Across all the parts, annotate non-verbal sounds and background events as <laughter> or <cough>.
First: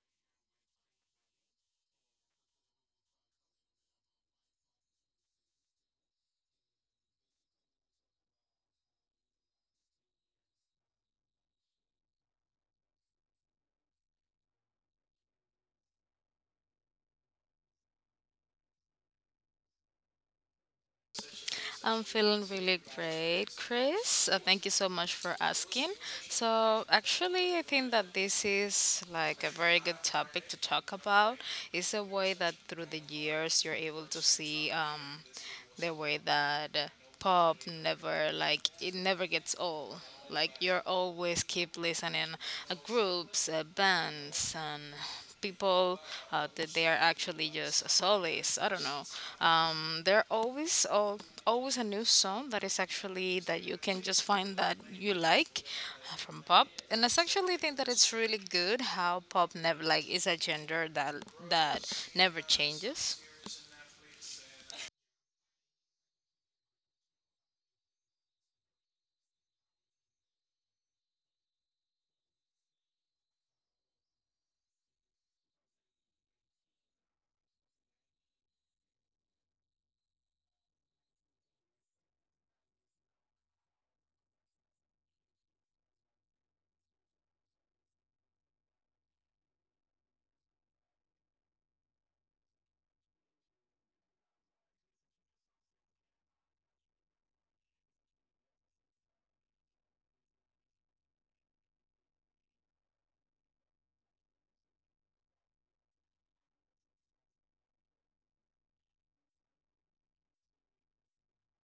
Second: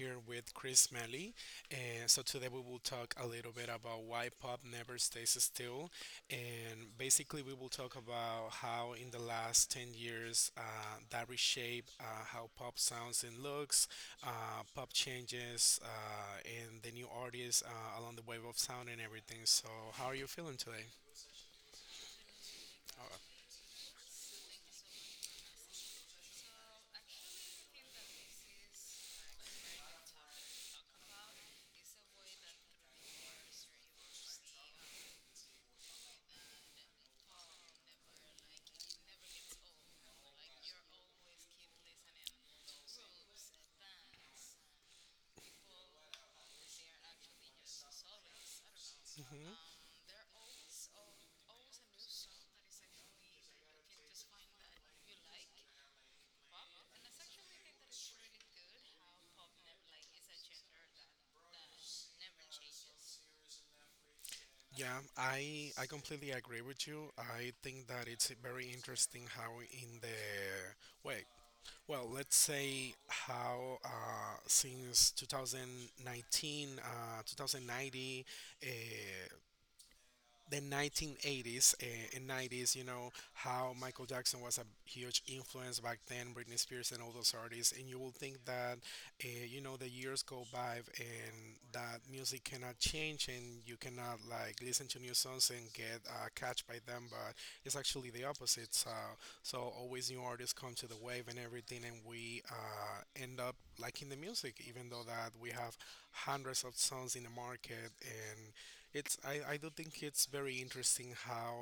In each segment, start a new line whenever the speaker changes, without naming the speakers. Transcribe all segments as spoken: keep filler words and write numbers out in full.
here with Chris Melly. And so today we will talk a little bit about why pop never stays still. And basically, we will talk about how in the last 10 years uh, that reshape uh, how pop sounds and looks, uh, pop changes, uh, and the new artists uh, along the wave of sound and everything. So, how are you feeling today?
I'm feeling really great, Chris. Uh, thank you so much for asking. So, actually, I think that this is like a very good topic to talk about. It's a way that through the years you're able to see um, the way that pop never like it never gets old like you're always keep listening uh, groups uh, bands and people uh, that they are actually just solace I don't know.
Hmm.
Um, there are always al- always a new song that is actually that you can just find that you like uh, from pop. And I actually think that it's really good how pop never like is a gender that that never changes.
Yeah, I I completely agree with you. I think that it's very interesting how in the wait, well, let's say how uh, since twenty nineteen, uh, two thousand ninety, uh, the nineteen eighties uh, and nineties, you know, how Michael Jackson was a huge influence back then, Britney Spears and all those artists. And you will think that, uh, you know, the years go by and that music cannot change and you cannot like listen to new songs and get uh, catch by them. But it's actually the opposite. So, so always new artists come to the wave and everything. And we uh, end up liking the music, even though that we have hundreds of songs in the market, and it's I, I do think it's very interesting how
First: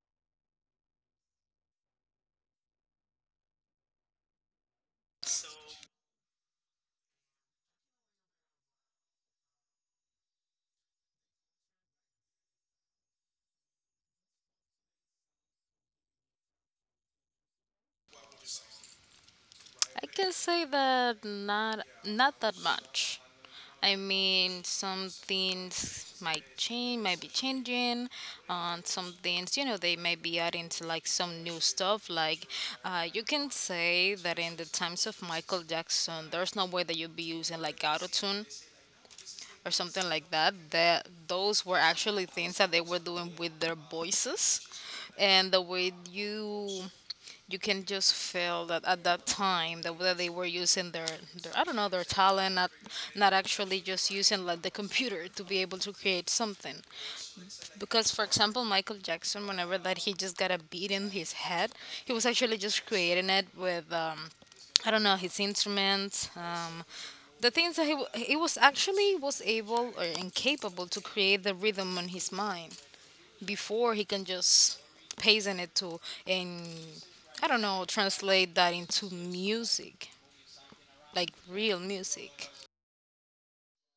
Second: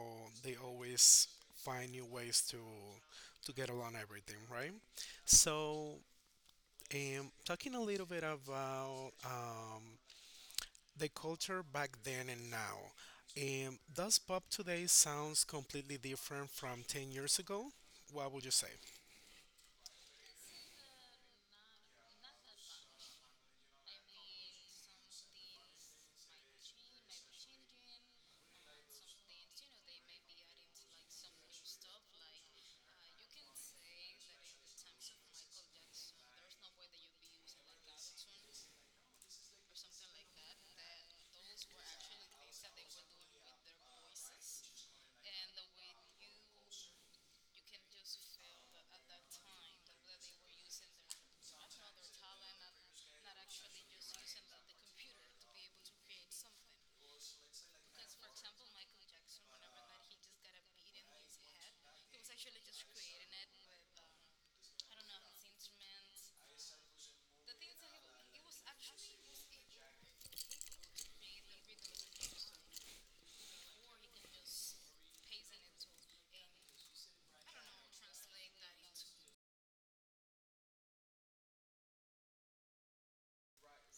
they always find new ways to to get along everything, right? So, um, talking a little bit about um, the culture back then and now, um, does pop today sounds completely different from ten years ago? What would you say?
I can say that not not that much. I mean, some things might change, might be changing. On some things, you know, they may be adding to like some new stuff. Like, uh, you can say that in the times of Michael Jackson, there's no way that you'd be using like auto tune or something like that, that those were actually things that they were doing with their voices, and the way you you can just feel that at that time the way that they were using their, their I don't know, their talent, not not actually just using like the computer to be able to create something. Because for example, Michael Jackson, whenever that he just got a beat in his head, he was actually just creating it with um, I don't know, his instruments, um, the things that he, wa- he was actually was able or incapable to create the rhythm on his mind before he can just paste in it to and I don't know translate that into music, like real music.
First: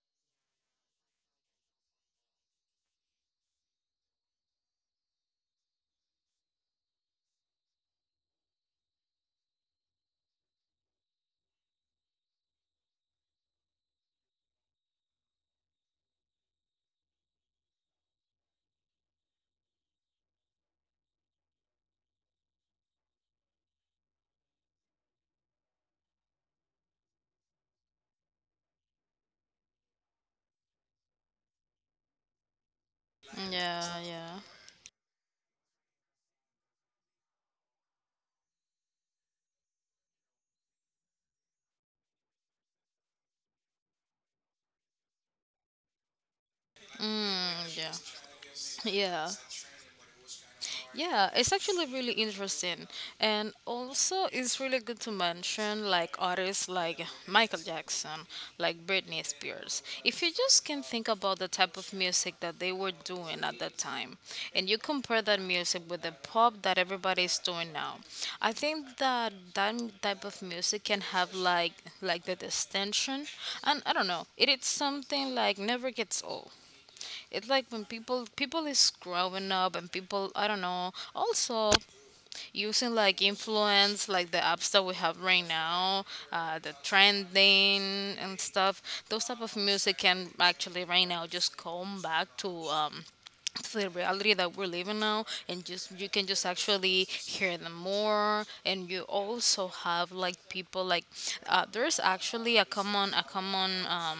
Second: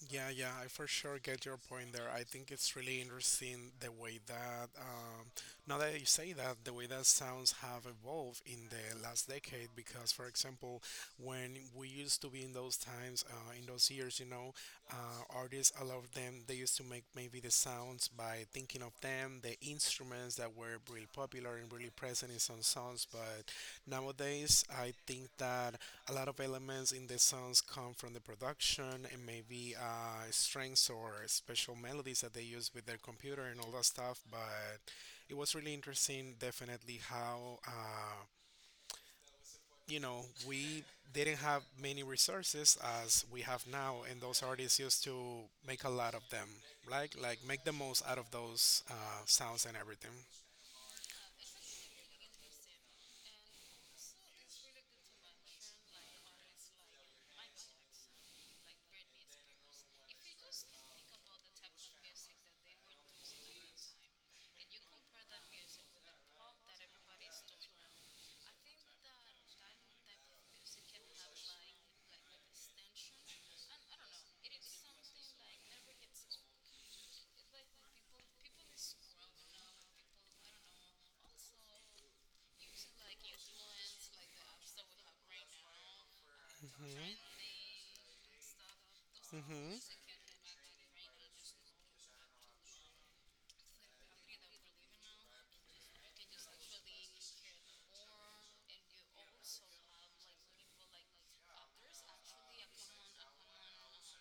Yeah, yeah, I for sure get your point there. I think it's really interesting the way that, um, now that you say that, the way that sounds have evolved in the last decade. Because, for example, when we used to be in those times, uh, in those years, you know, uh, artists, a lot of them, they used to make maybe the sounds by thinking of them, the instruments that were really popular and really present in some songs. But nowadays, I think that a lot of elements in the songs come from the production and maybe uh, strings or special melodies that they use with their computer and all that
Yeah,
stuff.
yeah.
But it was really interesting, definitely, how. Uh, you know, we didn't have many resources as we have now, and those artists used to make a lot of them, like like make the
Mm,
most out
yeah,
of those uh,
yeah.
sounds and everything.
Yeah, it's actually really interesting. And also, it's really good to mention like artists like Michael Jackson, like Britney Spears. If you just can think about the type of music that they were doing at that time, and you compare that music with the pop that everybody's doing now, I think that that type of music can have like like the distinction. And I don't know, it is something like never gets old. It's like when people people is growing up and people I don't know also using like influence like the apps that we have right now, uh, the trending and stuff. Those
Hmm.
type of
Hmm.
music can actually right now just come back to um, to the reality that we're living now and just you can just actually hear them more. And you also have like people like uh, there's actually a common a common um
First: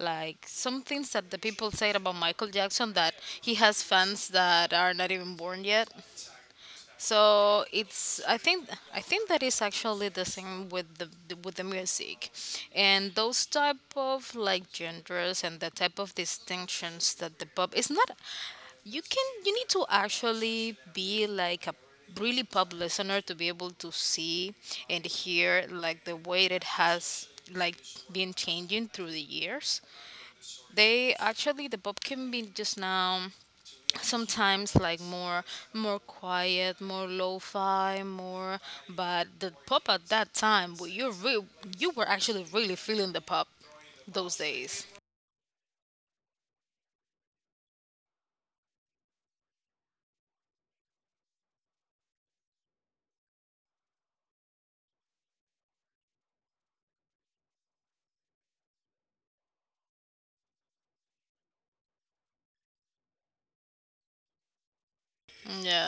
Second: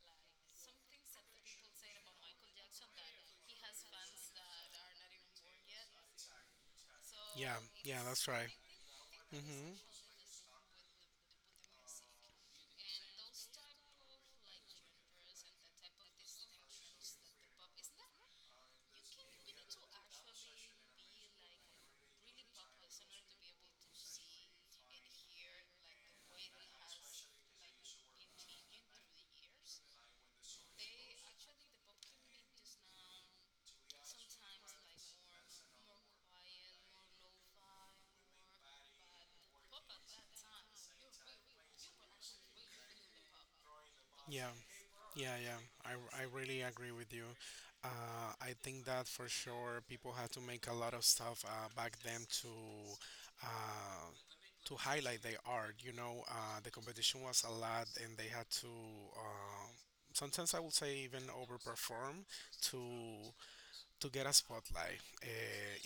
like some things that the people said about Michael Jackson that he has fans that are not even born yet.
Yeah,
So
yeah,
it's
that's
I
right.
think I think that is
Hmm.
actually the same with the with the music, and those type of like genders and the type of distinctions that the pop is not. You can you need to actually be like a really pop listener to be able to see and hear like the way that it has like been changing through the years. They actually the pop can be just now sometimes like more more quiet, more lo-fi, more but the pop at that time, well, you re- you were actually really feeling the pop those
Yeah,
days.
yeah, yeah. I, I really agree with you. Uh, I think that for sure people had to make a lot of stuff uh, back then to uh, to highlight their art. You know, uh, the competition was a lot, and they had to uh, sometimes I would say even overperform to to get a spotlight. Uh,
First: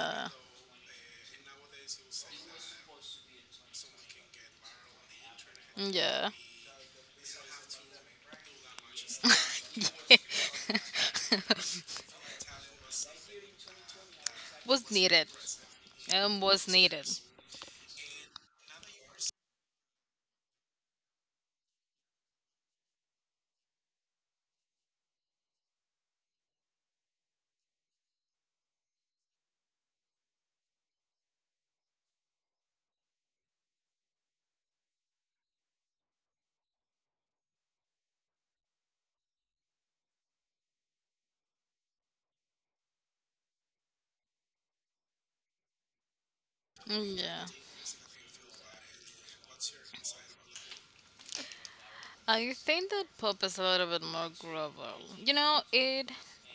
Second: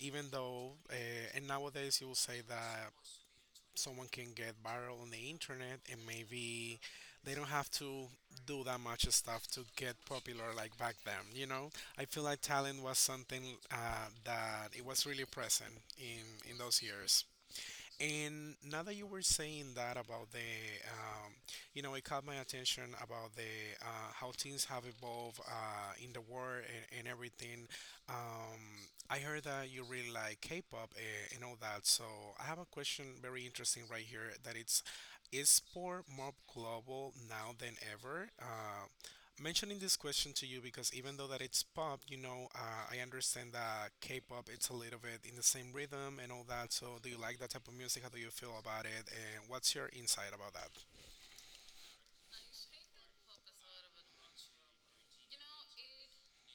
even though, uh, and nowadays you will say that someone can get viral on the internet, and
Yeah.
maybe they don't have to do that much stuff to get popular like
<laughs>
back then, you know. I feel like talent was something uh, that it
Was
was really
needed.
present
Um,
in in
was
those
needed.
years. And now that you were saying that about the, um, you know, it caught my attention about the uh, how things have evolved uh, in the world and, and everything. Um, I heard that you really like K-pop and, and all that. So I have a question very interesting right here that it's is sport more global now than ever? Uh, mentioning this question to you because even though that it's pop, you know, uh, I understand that K-pop it's a little bit in the same rhythm and all that. So, do you like
Yeah.
that type of music? How do you feel about it? And what's your insight about that?
I think that pop is a little bit more global. You know, it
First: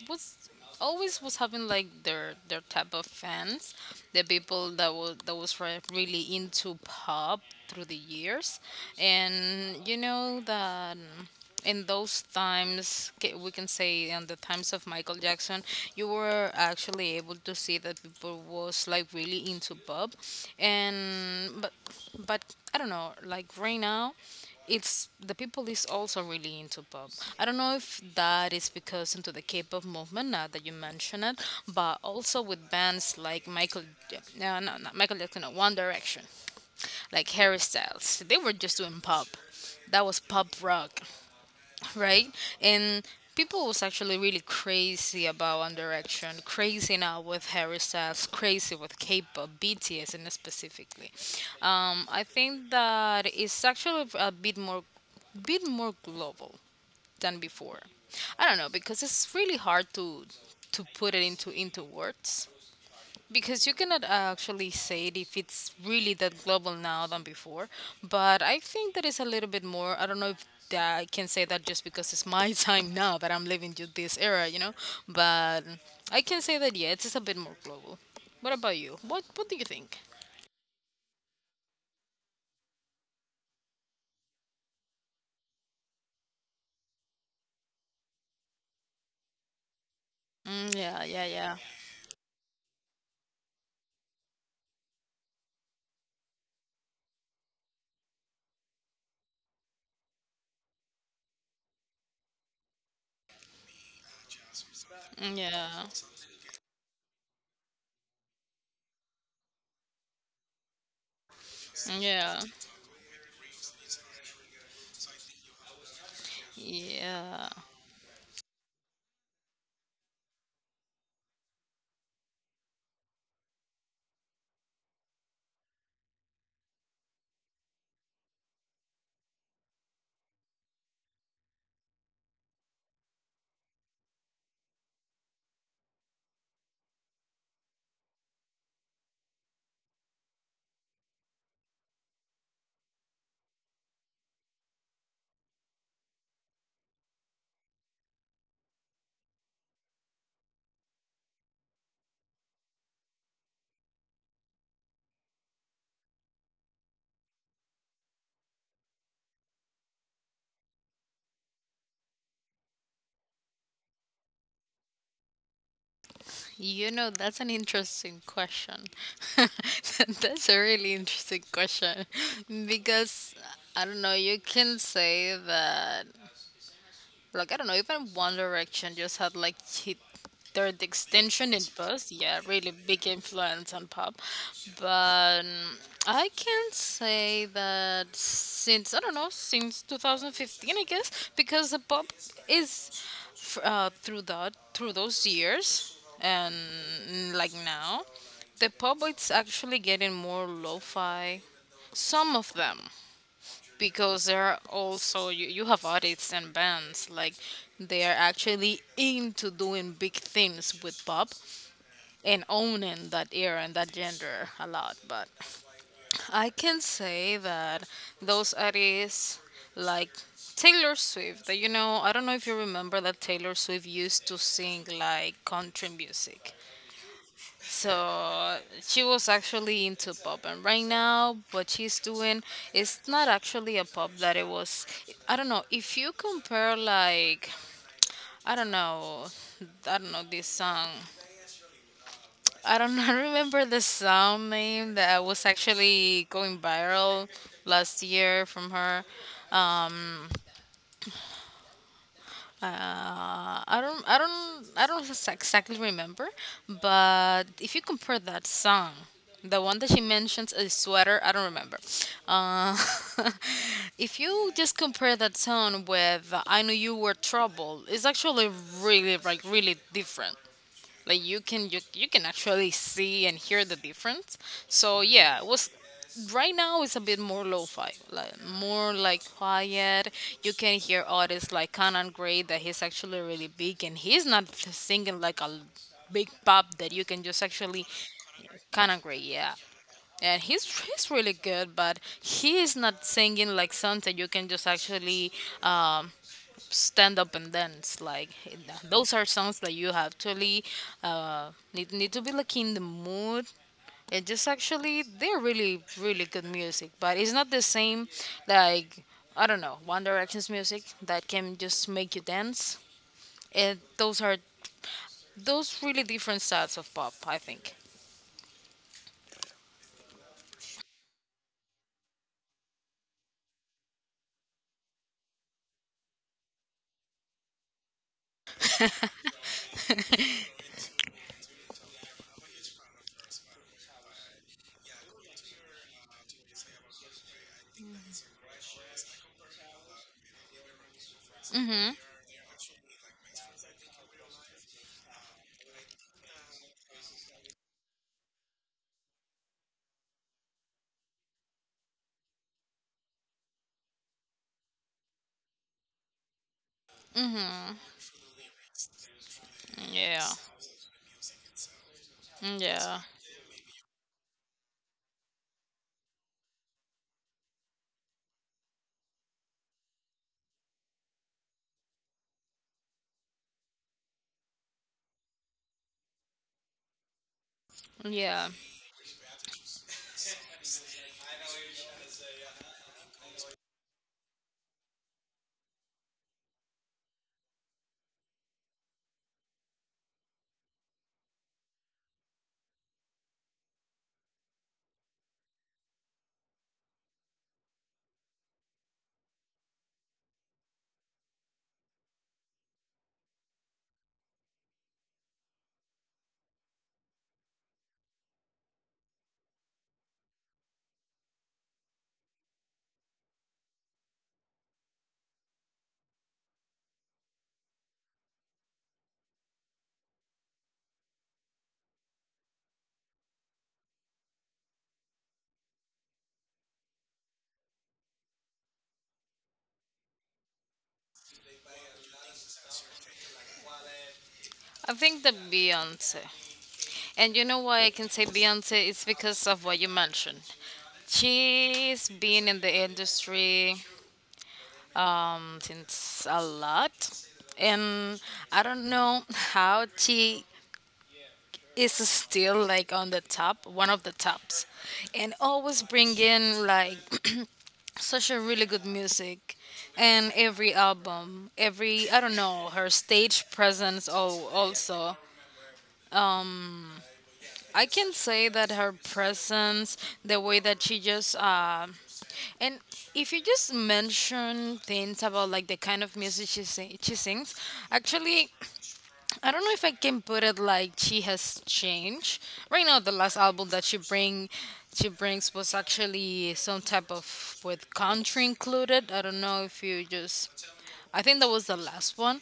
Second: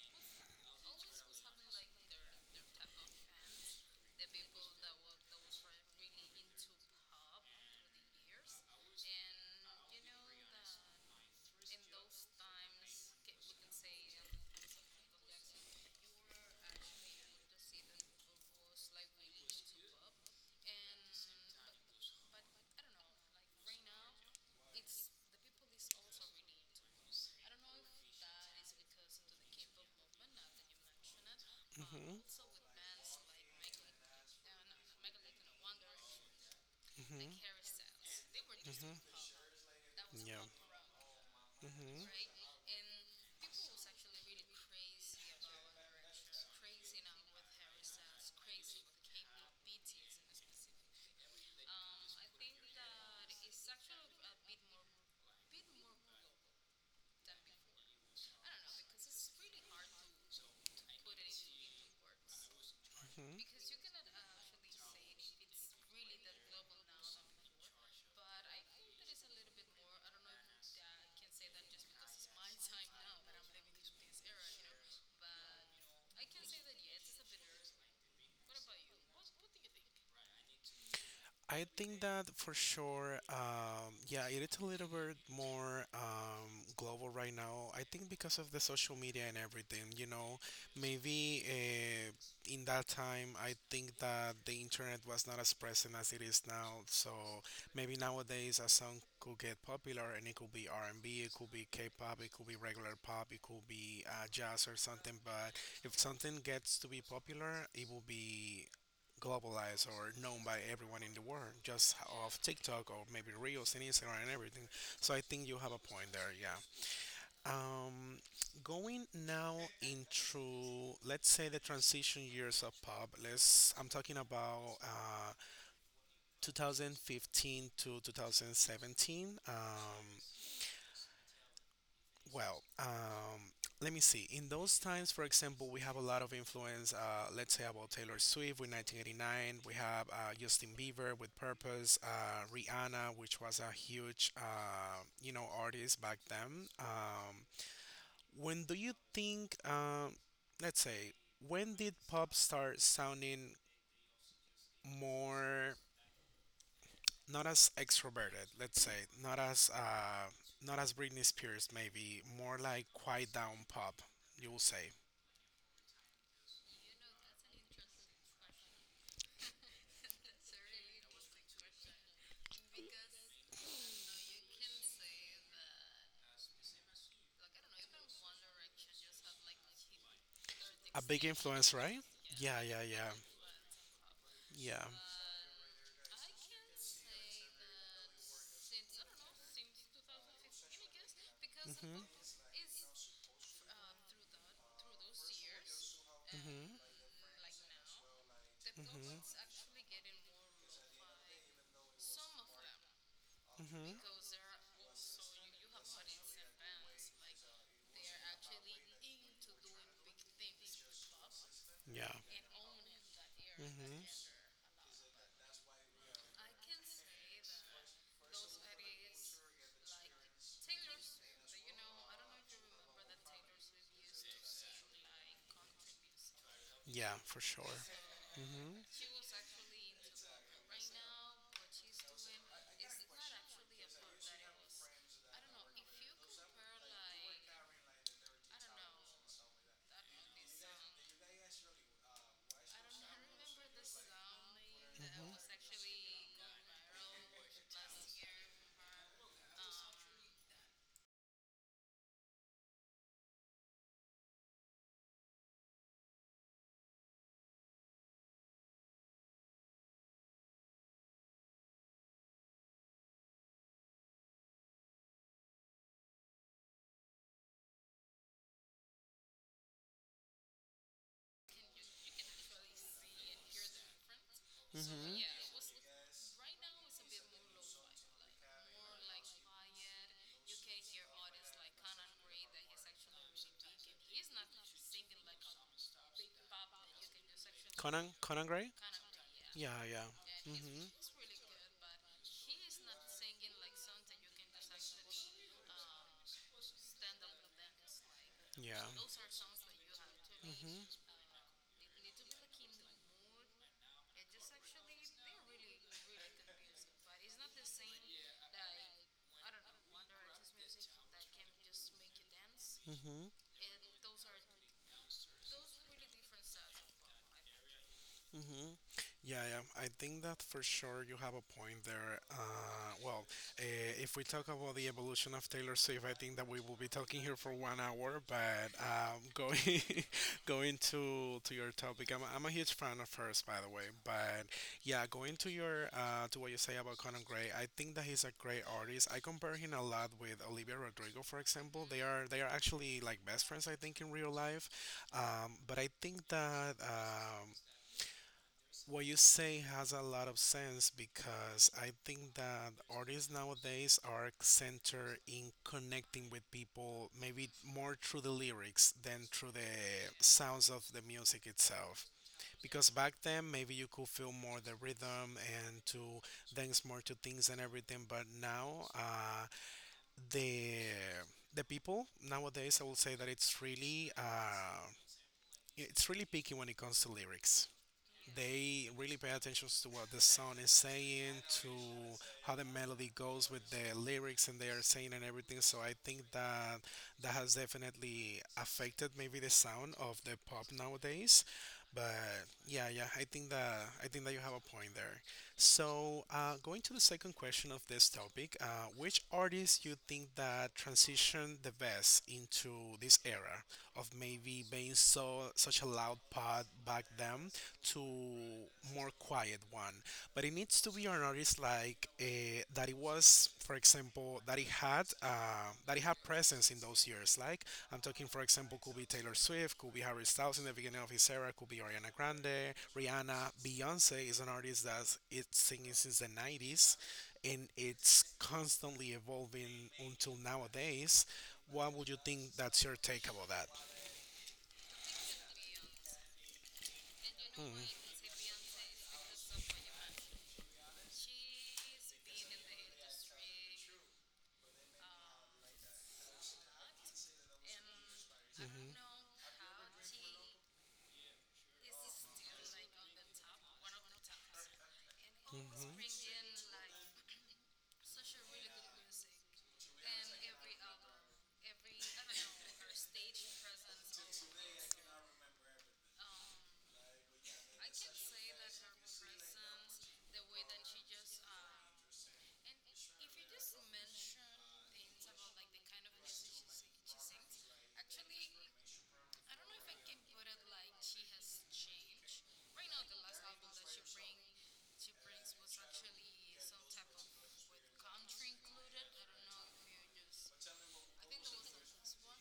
was always was having like their their type of fans, the people that was that was re- really into pop through the years. And you know that in those times ca- we can say in the times of Michael Jackson you were actually able to see that people was like really into pop and but but I don't know like right now it's the people is also really into pop. I don't know if that is because into the K-pop movement now that you mention it, but
Mhm.
also with bands like michael Ja- no no not Michael Jackson, no, One Direction, like
Mhm.
Harry Styles, they were just
Mhm.
doing pop that was
Yeah.
pop rock,
Mhm.
right? And people was actually really crazy about One Direction, crazy now with Harry Styles, crazy with K-pop, B T S, and specifically. Um, I think that it's actually a bit more, bit more global than before. I don't know because it's really hard to to put it into into words,
Mhm.
because you cannot actually say it if it's really that global now than before. But I think that is a little bit more. I don't know if that I can say that just because it's my <laughs> time now that I'm living through this era, you know, but I can say that yeah it's just a bit more global. What about you? What what do you think?
I think that for sure, um, yeah, it is a little bit more um, global right now. I think because of the social media and everything, you know,
Mm, yeah, yeah,
maybe
yeah.
uh, in that time, I think that the internet was not as present as it is now. So maybe nowadays a song could get popular and it could be R and B, it could be K-pop, it could be regular pop, it could be uh, jazz or something.
Mm,
But
yeah,
if something gets to be popular, it will be globalized or known by everyone in the world, just
yeah,
off TikTok or maybe Reels and Instagram and everything. So I think you have a point there. Yeah.
yeah.
Um, going now into, let's say, the transition years of pop. Let's. I'm talking about uh, two thousand fifteen to twenty seventeen. Um, Well, um, let me see. In those times, for example, we have a lot of influence. Uh, let's say about Taylor Swift with nineteen eighty-nine. We have uh, Justin Bieber with Purpose. Uh, Rihanna, which was a huge, uh, you know, artist back then. Um, when do you think? Um, let's say, when did pop start sounding more, not as extroverted? Let's say not as uh, not as Britney Spears, maybe more like quiet down pop. You will say.
You know, that's an interesting question. <laughs> That's a really interesting question <laughs> because I don't know, you can say that like I don't know, even One Direction just had like hit their
A big
extension in
influence, right?
buzz. Yeah,
Yeah,
really
yeah,
big
yeah.
influence on pop.
Yeah.
But mm, I can say that since I don't know, since twenty fifteen, I guess, because the
Mm-hmm.
pop is f- uh, through that through those years and
Mm-hmm.
mm, like now, the pop it's actually
Mm-hmm.
getting more lo-fi. Some of them
Mm-hmm.
because there are also you, you have artists and bands like they are actually into doing big things with pop
Yeah.
and owning that era and that
Mm-hmm.
genre a lot. But I can say that those artists like Taylor Swift, that you know, I don't know if you remember that Taylor Swift used to sing like country music.
Yeah, for sure.
So
Mm-hmm.
she was actually into pop, and right now, what she's doing is not actually a pop that it was. I don't know if you compare like, I don't know, I don't know this song. I don't <laughs> remember the song name that was actually going viral last year from her. Um, Uh, I don't, I don't, I don't ex- exactly remember, but if you compare that song, the one that she mentions is sweater. I don't remember. Uh, <laughs> if you just compare that song with "I Knew You Were Trouble," it's actually really, like, really different. Like you can you, you can actually see and hear the difference.
So.
So
Mm-hmm.
yeah, it was right now it's a bit more lo-fi, like more like quiet. You can hear artists like Conan Gray, that he's actually really big, and he's not singing like a big pop that you can just actually.
Conan Conan Gray?
Conan Gray, yeah.
Yeah. Yeah,
And
yeah.
he's
Mm-hmm.
he's really good, but he is not singing like songs that you can just actually um, stand up and dance like.
Yeah.
Those are songs that you actually
Mm-hmm.
uh need, need to be like in the mood, and just actually they're really really good music, but it's not the same like I don't know, One Direction's music that can just make you dance.
Mm-hmm.
And those are those really different sides of pop, I think.
Hmm. Yeah, yeah. I think that for sure you have a point there. Uh, well, uh, if we talk about the evolution of Taylor Swift, I think that we will be talking here for one hour. But um, <laughs> going going to to your topic, I'm, i I'm a huge fan of hers, by the way. But yeah, going to your uh, to what you say about Conan Gray, I think that he's a great artist. I compare him a lot with Olivia Rodrigo, for example.
Mm-hmm.
They are they are actually like best friends, I think, in real life. Um, but I think that. Um, what you say has a lot of sense because I think that artists nowadays are centered in connecting with people, maybe
Mm-hmm.
more through the lyrics than through the
Yeah.
sounds of the music itself. Because
Yeah.
back then, maybe you could feel more the rhythm and to dance more to things and everything, but now, uh, the the people nowadays, I will say that it's really uh, it's really picky when it comes to lyrics.
Yeah.
They really pay attention to what the song is saying, to how the melody goes with the lyrics and they are saying and everything. So I think that that has definitely affected maybe the sound of the pop nowadays. But yeah, yeah, I think that I think that you have a point there. So, uh, going to the second question of this topic, uh, which artists you think that transition the best into this era of maybe being so such a loud pod back then to more quiet one? But it needs to be an artist like uh, that. It was, for example, that had uh, that it had presence in those years. Like I'm talking, for example, could be Taylor Swift, could be Harry Styles in the beginning of his era, could be Ariana Grande, Rihanna, Beyonce is an artist that it's singing since the nineties, and it's constantly evolving until nowadays. What would you think? That's your take about that?
I think the Beyonce, and you know why I can say Beyonce, it's because of what you mentioned. She's been in the industry um, since a lot, and I don't know how she is still like on the top, one of the tops, and always
Hmm.
bringing like <clears throat> such a really good music. And every album, every I don't know her stage presence, oh, also um, I can say that her presence, the way that she just, uh, and if you just mention things about like the kind of music she sing, she sings, actually, I don't know if I can put it like she has changed. Right now, the last album that she bring, she brings was actually some type of with country included. I don't know if you just, I think that was the last one,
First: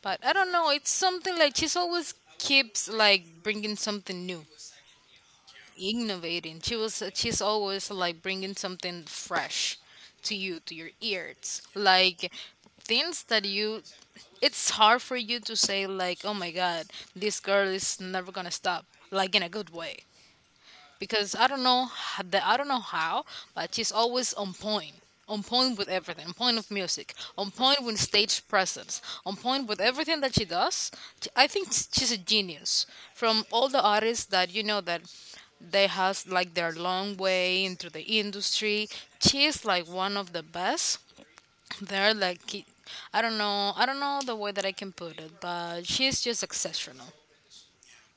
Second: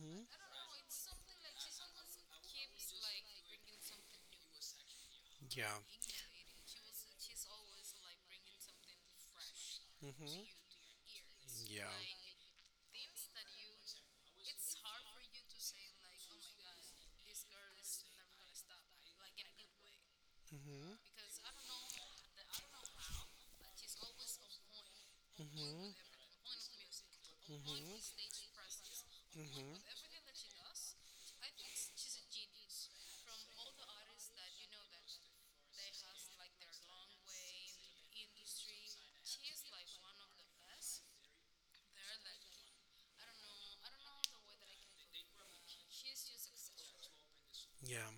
but I don't know. It's something like she's always keeps like bringing something new,
Yeah.
innovating. She was she's always like bringing something fresh to
Hmm.
you to your ears,
Yeah.
like things that you. It's hard for you to say like, oh my god, this girl is never gonna stop, like in a good way, because I don't know h- the I don't know how, but she's always on point, on point with everything, on point with music, on point with stage presence, on point with everything that she does. Sh- I think s- she's a genius. From all the artists that you know that they has like their long way into the industry, she's like one of the best. They're like. ki- I don't know. I don't know the way that I can put it, but she's just exceptional.
Yeah,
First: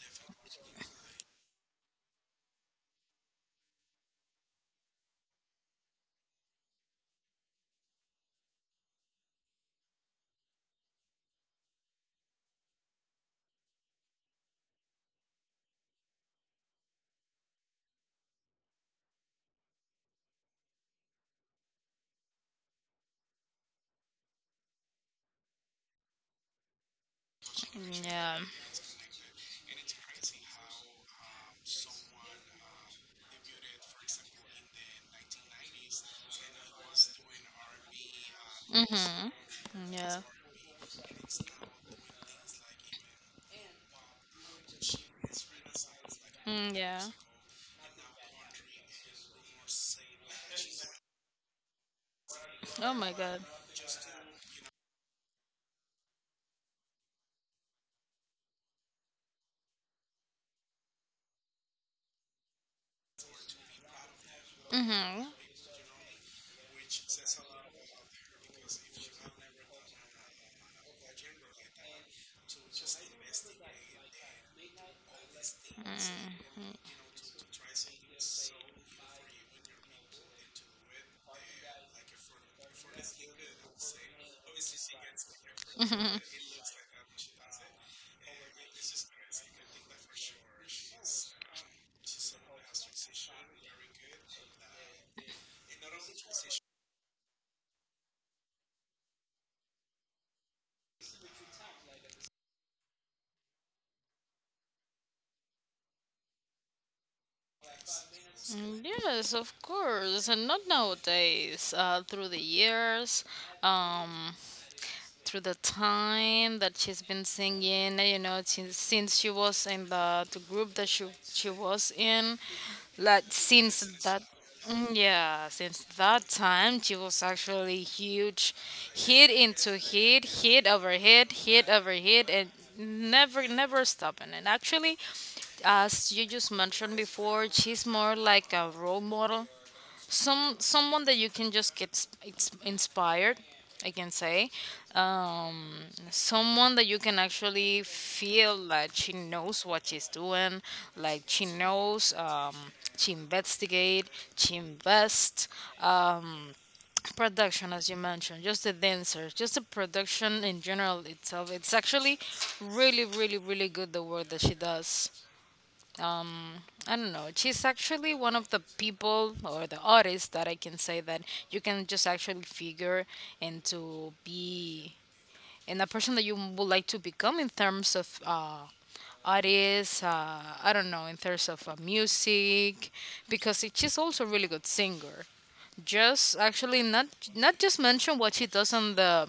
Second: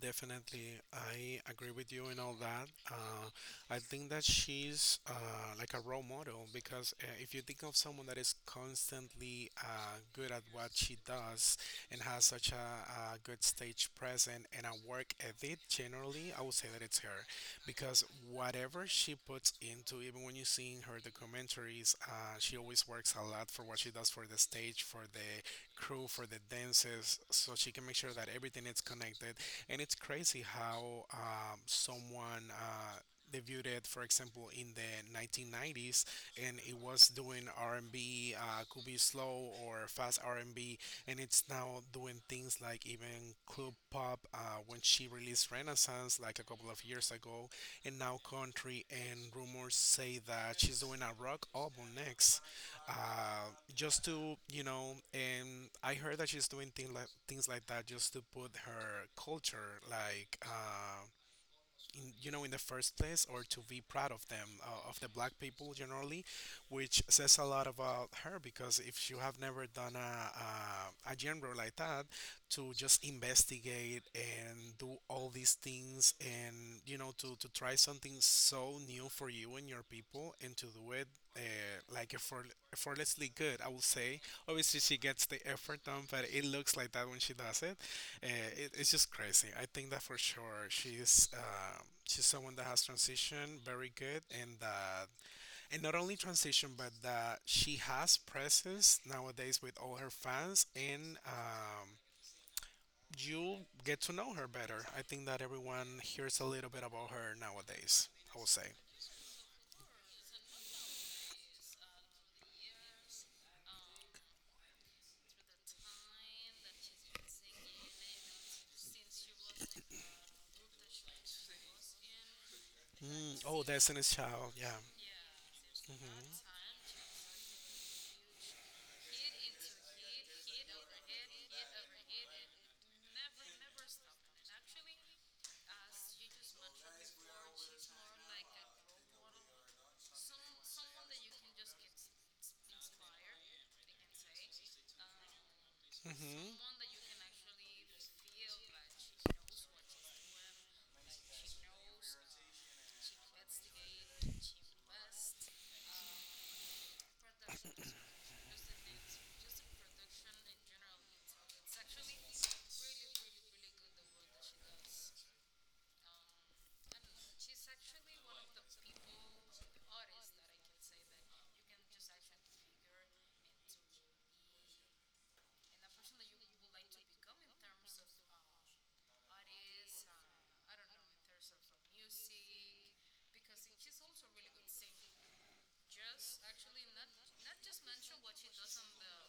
definitely. I agree with you and all that. Uh, I think that she's uh, like a role model because uh, if you think of someone that is constantly uh, good at what she does and has such a, a good stage presence and a work ethic, generally, I would say that it's her, because whatever she puts into, even when you see in her documentaries, uh, she always works a lot for what she does, for the stage, for the crew, for the dances, so she can make sure that
Yeah.
everything is connected. And it's crazy how um, someone uh, debuted, it, for example, in the nineteen nineties, and it was doing R and B, uh, could be
Mhm.
slow or fast
Yeah.
R and B, and B, and it's now doing things like even club pop. Uh, when she released its renaissance like a couple
Mm,
of
yeah.
years ago, and now country, and rumors say that she's doing a rock album next.
Oh my God.
Uh, just to, you know, and I heard that she's doing things like things like that just to put her culture like, uh, in, you know, in the first place, or to be proud of them, uh, of the
Mhm.
black people generally, which says a lot about her, because if you have never done a, a, a genre like that, to just investigate and do all these things, and you know, to, to try something so new for you and your people, and to do it uh, like effort, effortlessly good, I would say. Obviously she gets the effort done, but it looks like that when she does it, uh, it, it's just crazy. I think that for sure she's uh, she's someone that has transitioned very good, and that and not only transition, but that she has presence nowadays with all her fans, and um, you get to know her better. I think that everyone hears a little bit about her nowadays, I would say.
Mm, yes, of course, and not nowadays. Uh, through the years, um, through the time that she's been singing, you know, since, since she was in the, the group that she she was in, like
Mm, oh,
since
Destiny's
that,
Child. Yeah.
mm, yeah, since that
hmm
time, she was actually huge, hit into hit, hit over hit, hit over hit, and never never stopping. And actually, as you just mentioned before, she's more like a role model, some someone that you can just get s- ins- inspired, I can say, um, someone
hmm
that you can actually feel like she knows what she's doing, like she knows, um, she investigate she invests, um, production, as you mentioned, just the dancers, just the production in general itself. It's actually really really really good, the work that she does. um I don't know, she's actually one of the people or the artists that I can say that you can just actually figure and to be, and a person that you would like to become in terms of uh artists, uh I don't know, in terms of uh, music, because it- she's also a really good singer, just actually not, not just mention what she does on the,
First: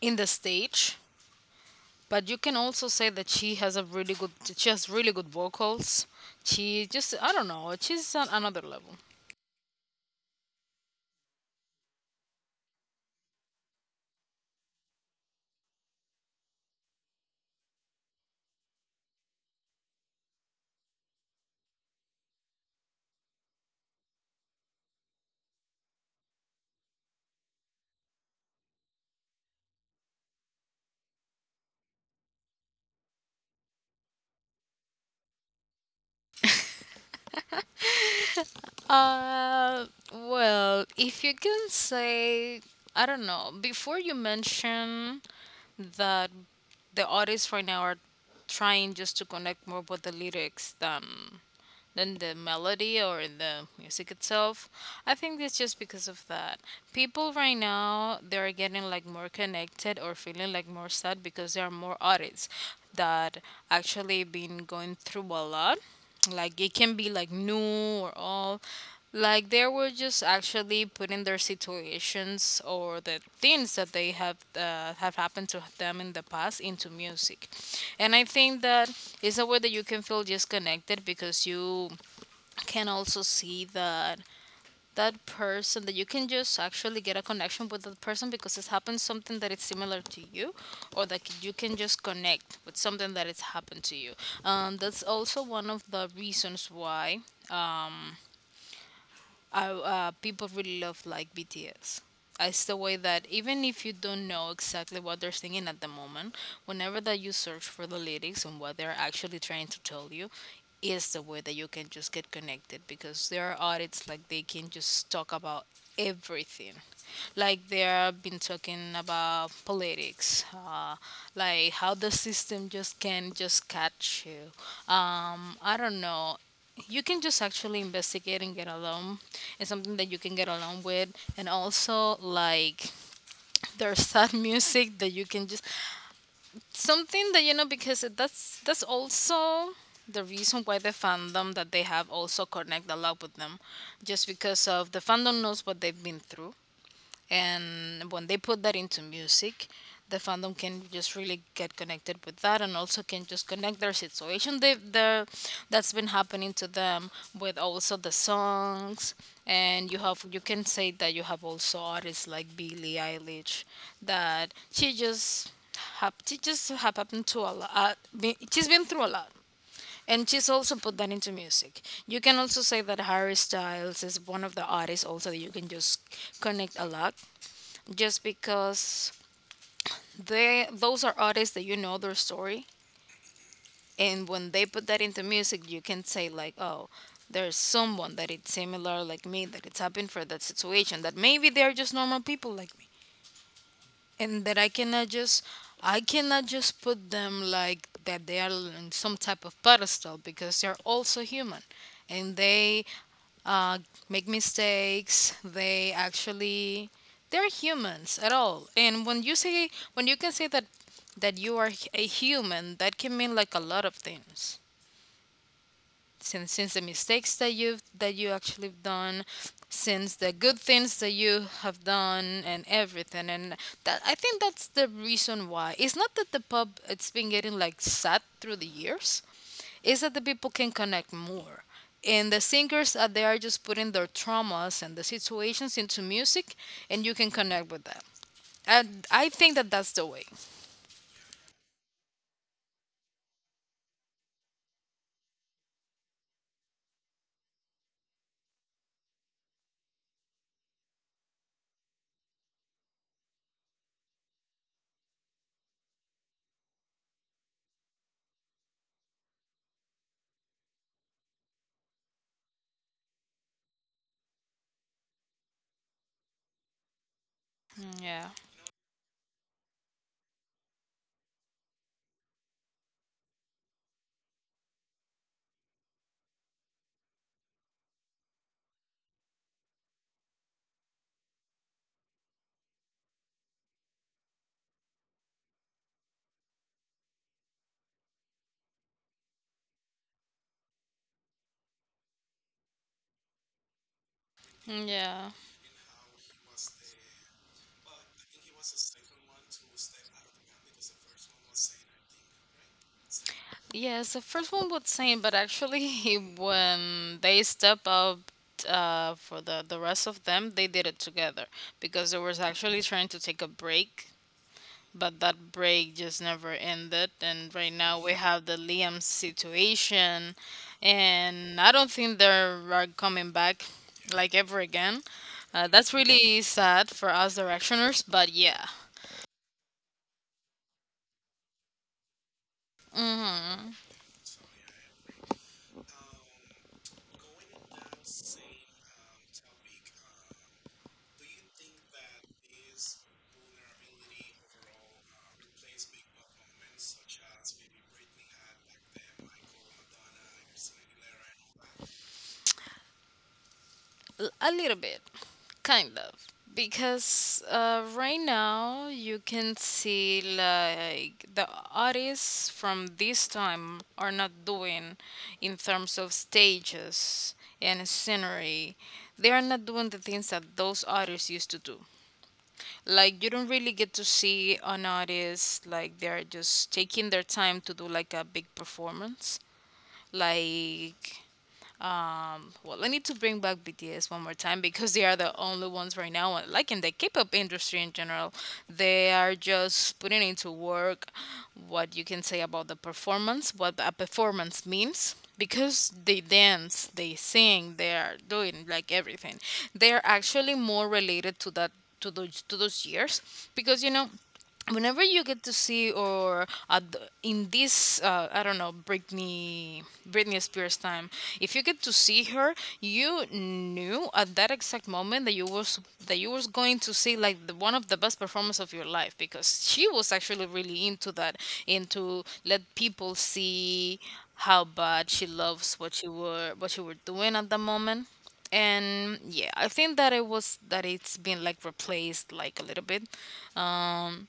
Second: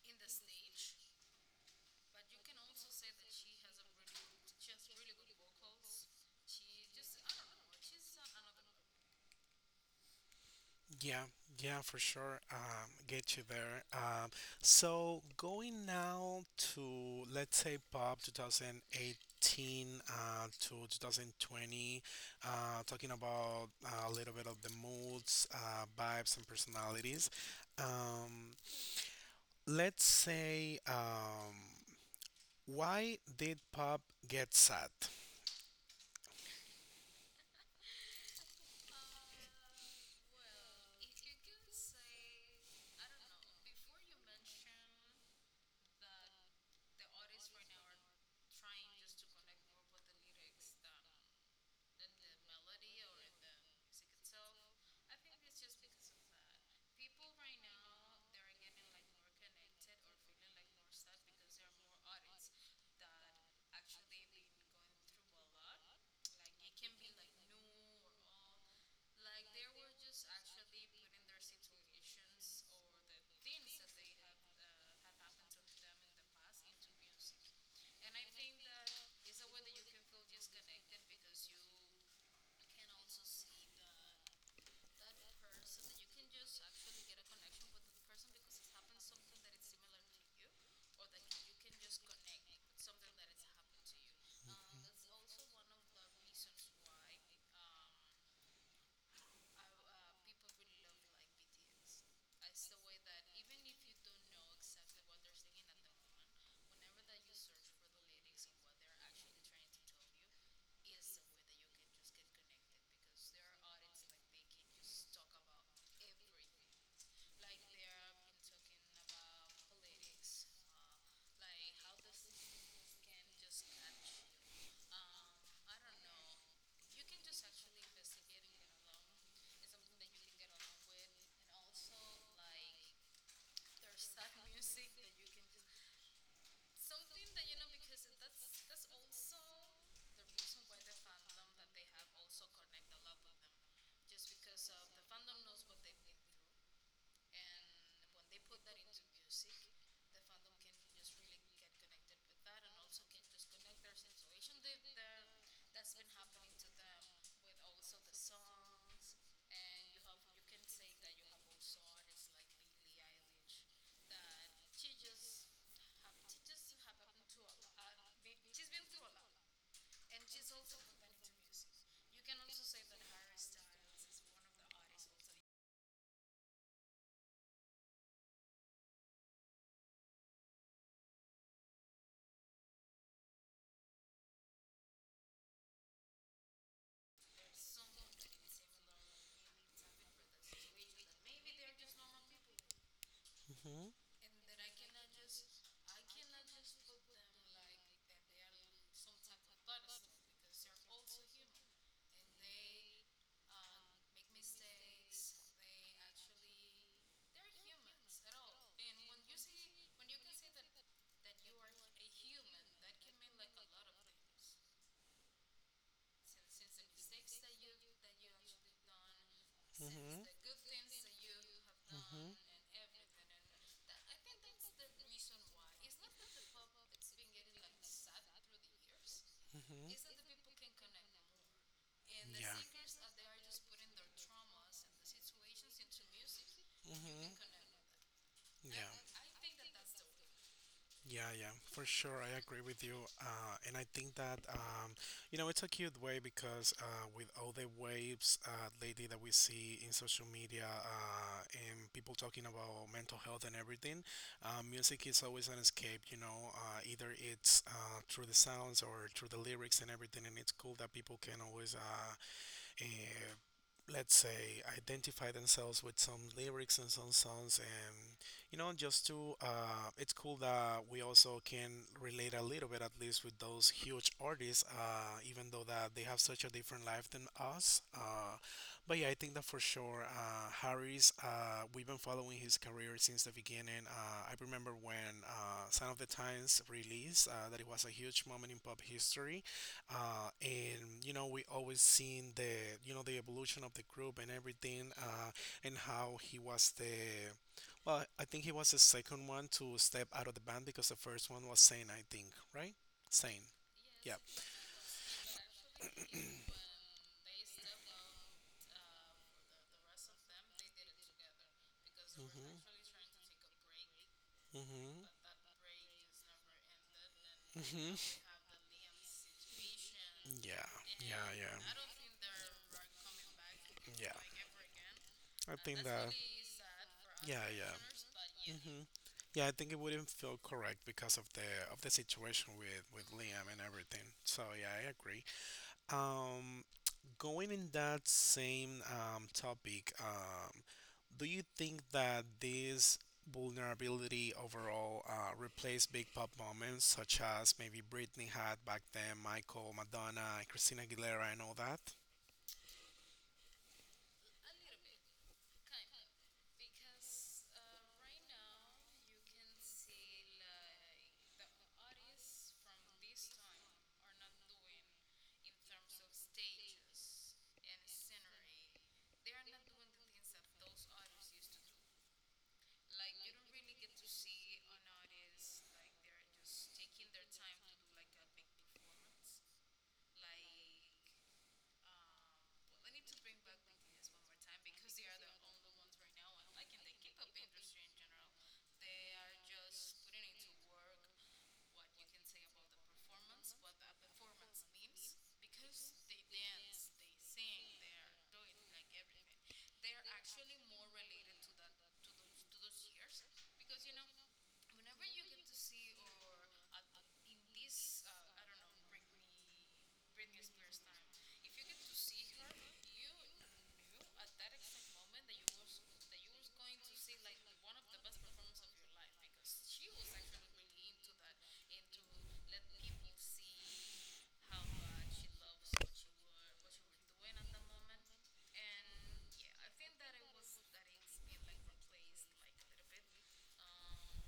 in the stage. But you can also say that she has a really good, she has really good vocals. She just, I don't know, she's on another level.
Yeah, yeah, for sure. Um, get you there. Um, so going now to, let's say, Bob twenty eighteen uh, to twenty twenty, uh, talking about uh, a little bit of the moods, uh, vibes, and personalities. Um, let's say. Um, Why did pop get sad?
Uh, well, if you can say, I don't know, before you mention, that the artists right now are trying just to connect more with the lyrics than than the melody or the music itself. I think it's just because of that. People right now, they are getting like more connected or feeling like more sad, because there are more artists that actually been going through a lot. Like it can be like new or all, like they were just actually putting their situations or the things that they have uh, have happened to them in the past into music. And I think that it's a way that you can feel disconnected, because you can also see that that person, that you can just actually get a connection with that person because it's happened something that is similar to you, or that you can just connect with something that has happened to you. Um, that's also one of the reasons why, um, I, uh, people really love like B T S. It's the way that even if you don't know exactly what they're singing at the moment, whenever that you search for the lyrics and what they're actually trying to tell you, is the way that you can just get connected, because there are artists, like they can just talk about everything. Like they have been talking about politics, uh, like how the system just can just catch you. um, I don't know, you can just actually investigate and get along. It's something that you can get along with. And also like, <laughs> there's sad music that you can just, something that you know, because that's that's also the reason why the fandom that they have also connect a lot with them, just because of the fandom knows what they've been through. And when they put that into music, the fandom can just really get connected with that, and also can just connect their situation, they, the that's been happening to them, with also the songs. And you have, you can say that you have also artists like Billie Eilish, that she just have she just have happened to a lot, she's been through a lot, and she's also put that into music. You can also say that Harry Styles is one of the artists also that you can just connect a lot, just because they, those are artists that you know their story. And when they put that into music, you can say like, oh, there's someone that it's similar like me, that it's happened for that situation, that maybe they're just normal people like me,
hmm
and that i cannot just I cannot just put them like that they are on some type of pedestal because they're also human, and they, uh, make mistakes. They actually, they're humans at all. And when you say when you can say that that you are a human, that can mean like a lot of things, since since the mistakes that you've that you actually have done,
hmm
since
hmm
the good things that you have
hmm
done and everything. And that, I think that's the reason why it's not that the pub, it's been getting like sad through the years, is that the people can connect more. And the
Yeah.
singers, are they are just putting their traumas and the situations into music, and you can
hmm
connect with that.
Yeah.
And I think that that's the way.
Yeah, yeah, for sure, I agree with you. Uh, and I think that, um, you know, it's a cute way because uh, with all the waves uh, lately that we see in social media uh, and people talking about mental health and everything, uh, music is always an escape, you know, uh, either it's uh, through the sounds or through the lyrics and everything. And it's cool that people can always uh, uh, let's say, identify themselves with some lyrics and some songs, and
Yeah.
you know, just to uh, it's cool that we also can relate a little bit, at least, with those huge artists, uh, even though that they have such a different life than us. Uh, but yeah, I think that for sure, uh, Harry's. Uh, we've been following his career since the beginning. Uh, I remember when uh, "Sign of the Times" released, uh, that it was a huge moment in pop history, uh, and you know, we always seen the, you know, the evolution of the group and everything,
Yeah.
uh, and how he was the, well, I think he was the second one to step out of the band, because the first one was Sane, I think, right? Sane.
Yes, the
Yep.
first one would same, but actually, <laughs> when they step up, uh, for the the rest of them, they did it together, because they was
hmm
actually trying to take a break, but
hmm
that break just never ended. And right
hmm
now we have the Liam situation,
yeah. yeah yeah
and I don't think they're coming back,
yeah.
like ever again.
I
Uh,
think
that's
that
really sad for us
Yeah,
directioners, but
yeah.
yeah.
hmm Yeah, I think it wouldn't feel correct because of the of the situation with with Liam and
Mm-hmm.
everything. So yeah, I agree. Um, Going in that same um, topic, um, do you think that this vulnerability overall uh, replaced big pop moments such as maybe Britney had back then, Michael, Madonna, Christina Aguilera, and all that?
L- A little bit, kind of. Because uh, right now you can see like the artists from this time are not doing, in terms of stages and scenery. They are not doing the things that those artists used to do. Like you don't really get to see an artist, like they're just taking their time to do like a big performance. Like, um, well, I need to bring back B T S one more time, because they are the only ones right now, like in the K-pop industry in general, they are just putting into work what you can say about the performance, what a performance means, because they dance, they sing, they are doing like everything. They are actually more related to that, to those, to those years, because you know, whenever you get to see or at the- in this, uh, I don't know, britney Britney Spears time, if you get to see her, you knew at that exact moment that you was, that you was going to see like the, one of the best performance of your life, because she was actually really into that, into let people see how bad she loves what she were, what she were doing at the moment. And yeah, I think that it was, that it's been like replaced like a little bit. Um,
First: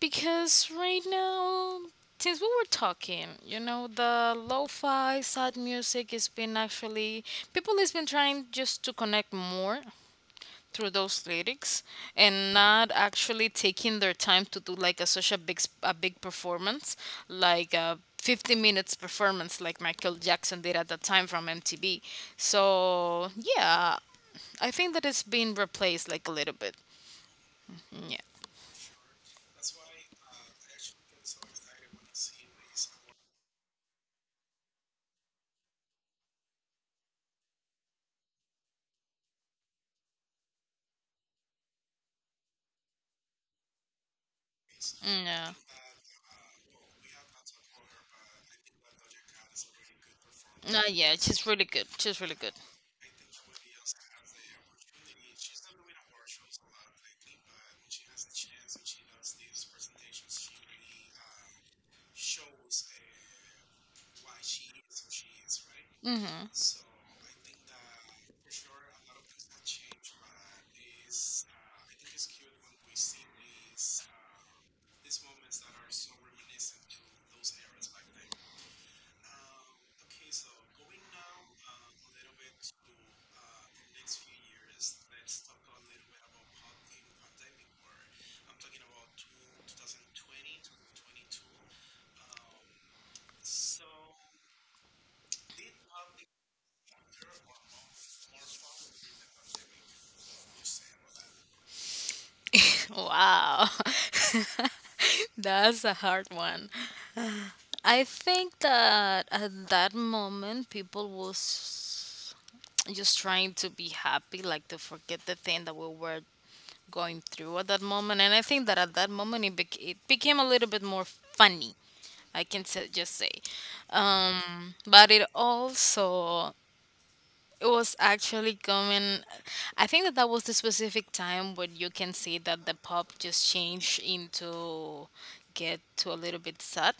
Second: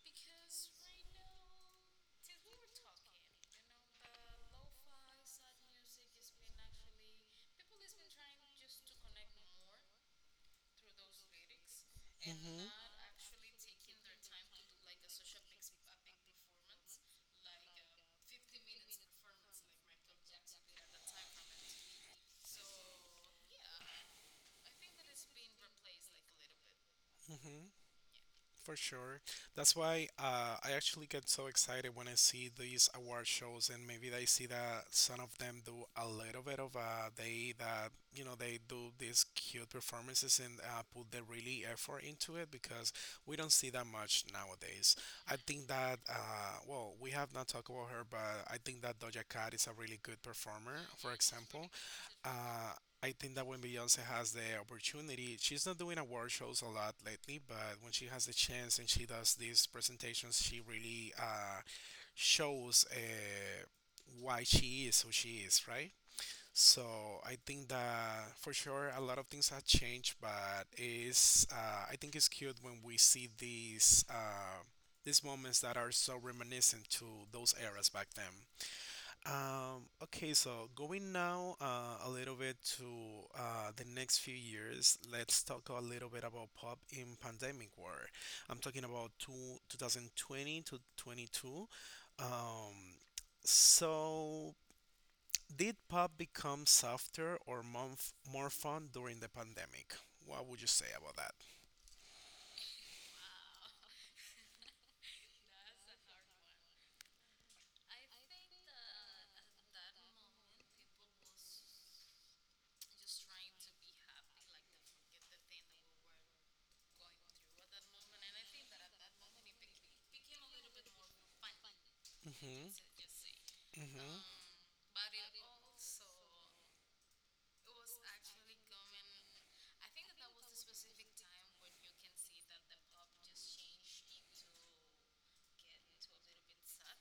because right now, since we were talking, you know, the lo-fi sad music has been actually, people has been trying just to connect more through those lyrics, and
hmm
not actually taking their time to do like a such a big s- a big performance, like a fifty minutes performance like Michael Jackson did at the time from M T V. So, yeah, I think that it's been replaced like a little bit.
hmm
Yeah.
For sure. That's why uh, I actually get so excited when I see these award shows, and maybe I see that some of them do a little bit of uh, they that you know, they do these cute performances and uh, put the really effort into it, because we don't see that much nowadays. I
No.
think that uh, well, we have not talked about her, but I think that Doja Cat is a really good
No,
performer, for
yeah, she's really
example.
good. She's really good.
Uh, I think that when Beyonce has the opportunity, she's not doing award shows a lot lately, but when she has the chance and she does these presentations, she really uh, shows uh, why she is who she is, right?
Mm-hmm.
So I think that for sure a lot of things have changed, but it's uh, I think it's cute when we see these uh, these moments that are so reminiscent to those eras back then. Um, okay, so going now uh, a little bit to uh, the next few years. Let's talk a little bit about pop in pandemic war. I'm talking about two, twenty twenty to twenty two. Um, so did pop become softer or more, more fun during the pandemic? What would you say about that?
Wow. <laughs> That's a hard one. I think that at that moment people was just trying to be happy, like to forget the thing that we were going through at that moment. And I think that at that moment it, bec- it became a little bit more funny. I can
Mm-hmm,
sa- just say,
mm-hmm,
um, but it also, it was actually coming. I think that that was the specific time when you can see that the pop just changed into, get to a little bit sad,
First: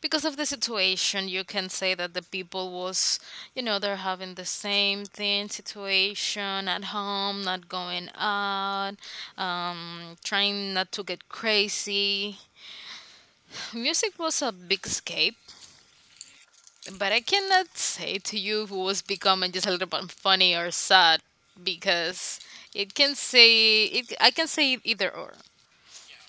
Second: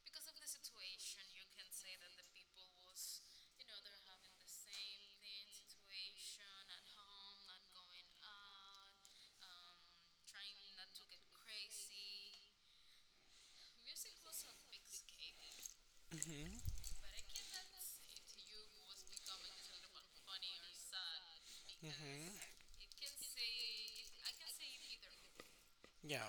because of the situation. You can say that the people was, you know, they're having the same thing situation at home, not going out, um, trying not to get crazy. Music was a big escape,
mm-hmm,
but I cannot say to you who was becoming just a little bit funny or sad,
mm-hmm.
because it can say it I can say either or.
Yeah.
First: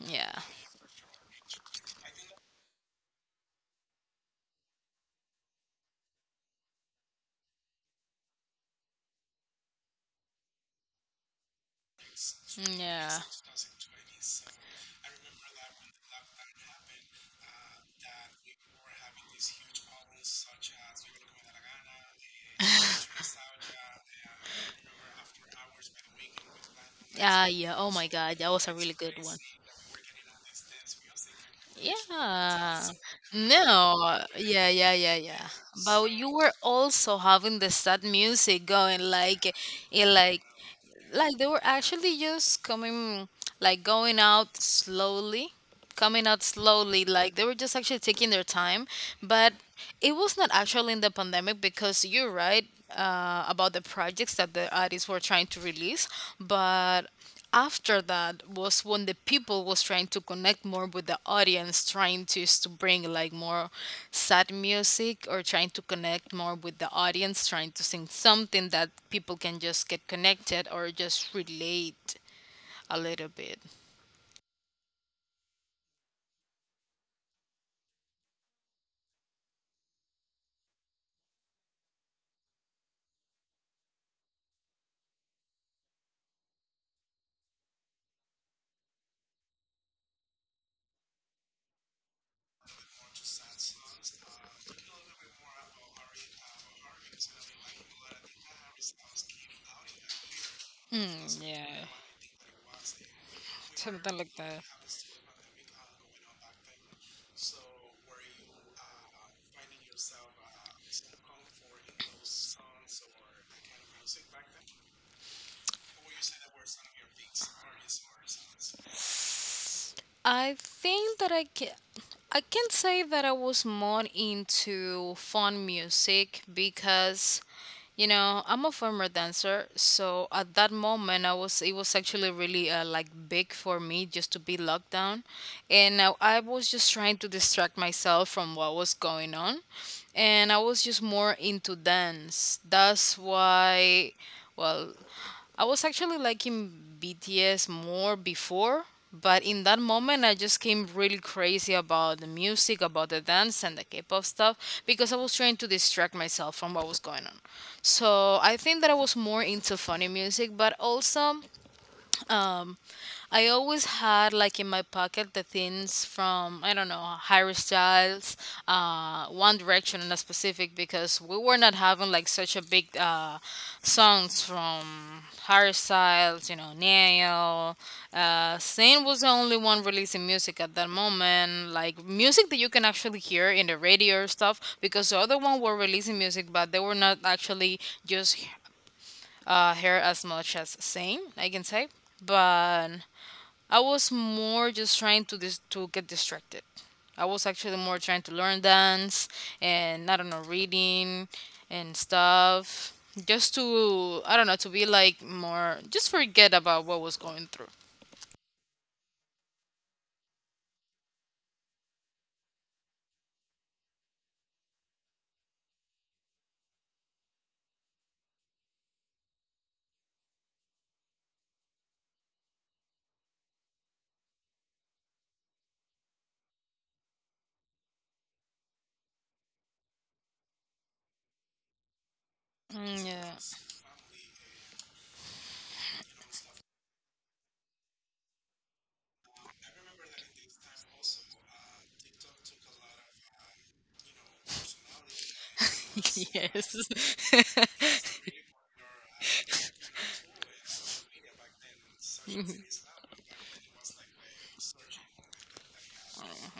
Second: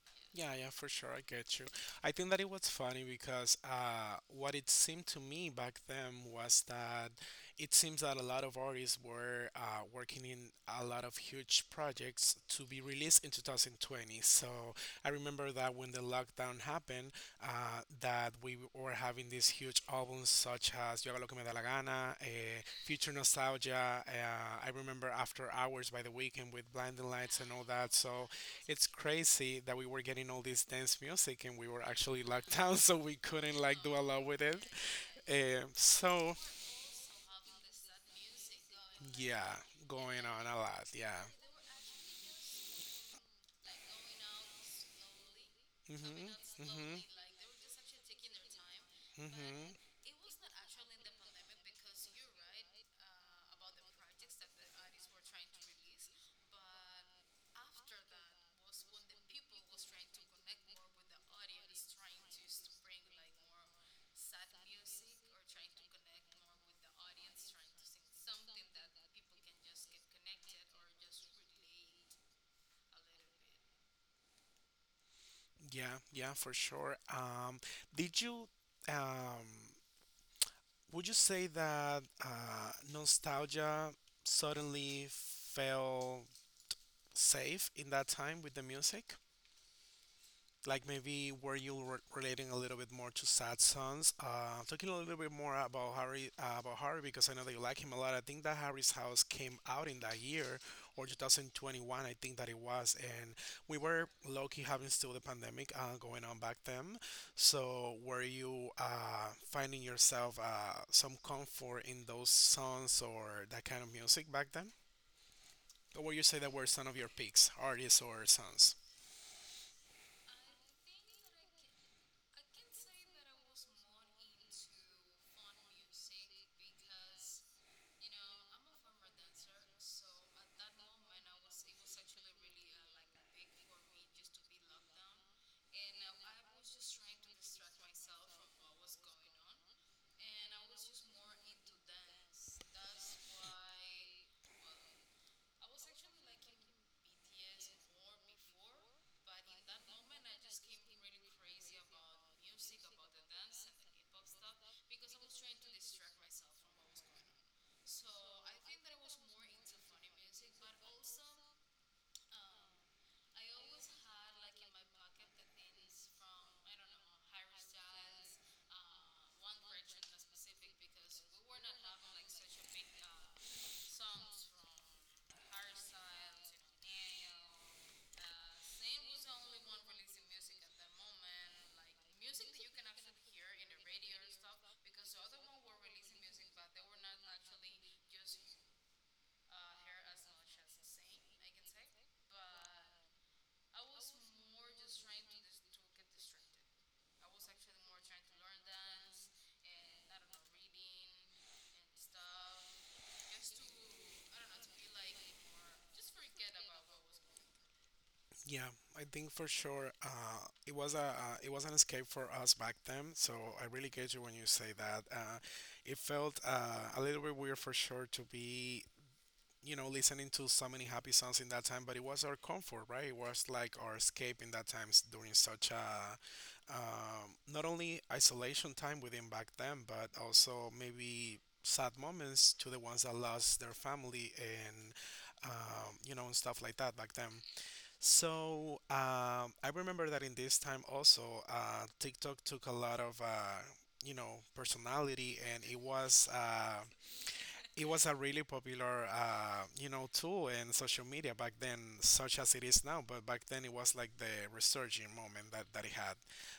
Yeah.
Yeah, yeah, for sure. I get you. I think that it was funny because uh, what it seemed to me back then was that it seems that a lot of artists were uh, working in a lot of huge projects to be
Yeah.
released in two thousand twenty. So I remember that when the lockdown happened, uh, that we were having these huge albums such as Yo Hago Lo Que Me Da La Gana, eh, Future Nostalgia. Uh, I remember After Hours by The Weekend with Blinding Lights
Ah,
and all
yeah. Oh
that.
my
So
God, that was a
it's
really good one.
crazy that we were getting all this dance music and we were actually locked <laughs> down,
Yeah.
so we couldn't like do a
No.
lot with it.
Yeah, yeah, yeah, yeah.
Um,
But you
so
were also having the sad music going like,
yeah,
it
going
like
on a lot. Yeah.
like they were actually just coming, like going out slowly, coming
Mhm.
out
Mhm.
slowly, like they were just actually taking their time, but
Mhm.
it was not actually in the pandemic, because you're right, uh, about the projects that the artists were trying to release. But after that was when the people was trying to connect more with the audience, trying to, is to bring like more sad music, or trying to connect more with the audience, trying to sing something that people can just get connected or just relate a little bit.
Yeah. Yeah. For sure. Um, did you? Um, would you say that uh, nostalgia suddenly felt safe in that time with the music? Like maybe were you re- relating a little bit more to sad songs, uh talking a little bit more about Harry, uh, about Harry, because I know that you like him a lot. I think that Harry's House came out in that year or
Mm, yeah,
two thousand twenty-one, I think that it was, and we were
something like that.
low-key having still the pandemic uh, going on back then. So were you uh finding yourself uh some comfort in those songs or that kind of music back then, or would you say that were some of your peaks artists or songs?
I think that I can, I can say that I was more into fun music, because you know, I'm a former dancer, so at that moment I was it was actually really uh, like big for me just to be locked down, and I, I was just trying to distract myself from what was going on, and I was just more into dance. That's why, well, I was actually liking B T S more before, but in that moment, I just came really crazy about the music, about the dance, and the K pop stuff because I was trying to distract myself from what was going on. So I think that I was more into funny music, but also um I always had like in my pocket the things from, I don't know, Harry Styles, uh One Direction in a specific, because we were not having like such a big uh songs from Harry Styles, you know, neil uh Zayn was the only one releasing music at that moment, like music that you can actually hear in the radio or stuff, because the other one were releasing music but they were not actually just uh, her as much as same, I can say. But I was more just trying to dis- to get distracted. I was actually more trying to learn dance and, I don't know, reading and stuff, just to, I don't know, to be like more just forget about what was going through.
Yeah, I think for sure uh, it was a uh, it was an escape for us back then. So I really get you when you say that. Uh, it felt uh, a little bit weird for sure to be, you know, listening to so many happy songs in that time, but it was our comfort, right? It was like our escape in that times during such a um, not only isolation time within back then, but also maybe sad moments to the ones
Mm,
that
yeah.
lost their family and um, you know, and stuff like that back then. So um, I remember that in this time also, uh, TikTok took a lot of uh, you know, personality, and it was
<laughs>
uh,
Yes. <laughs>
it was a really popular uh, you know, tool in social media back then, such as it is now. But back then, it was like the resurging moment that that it had.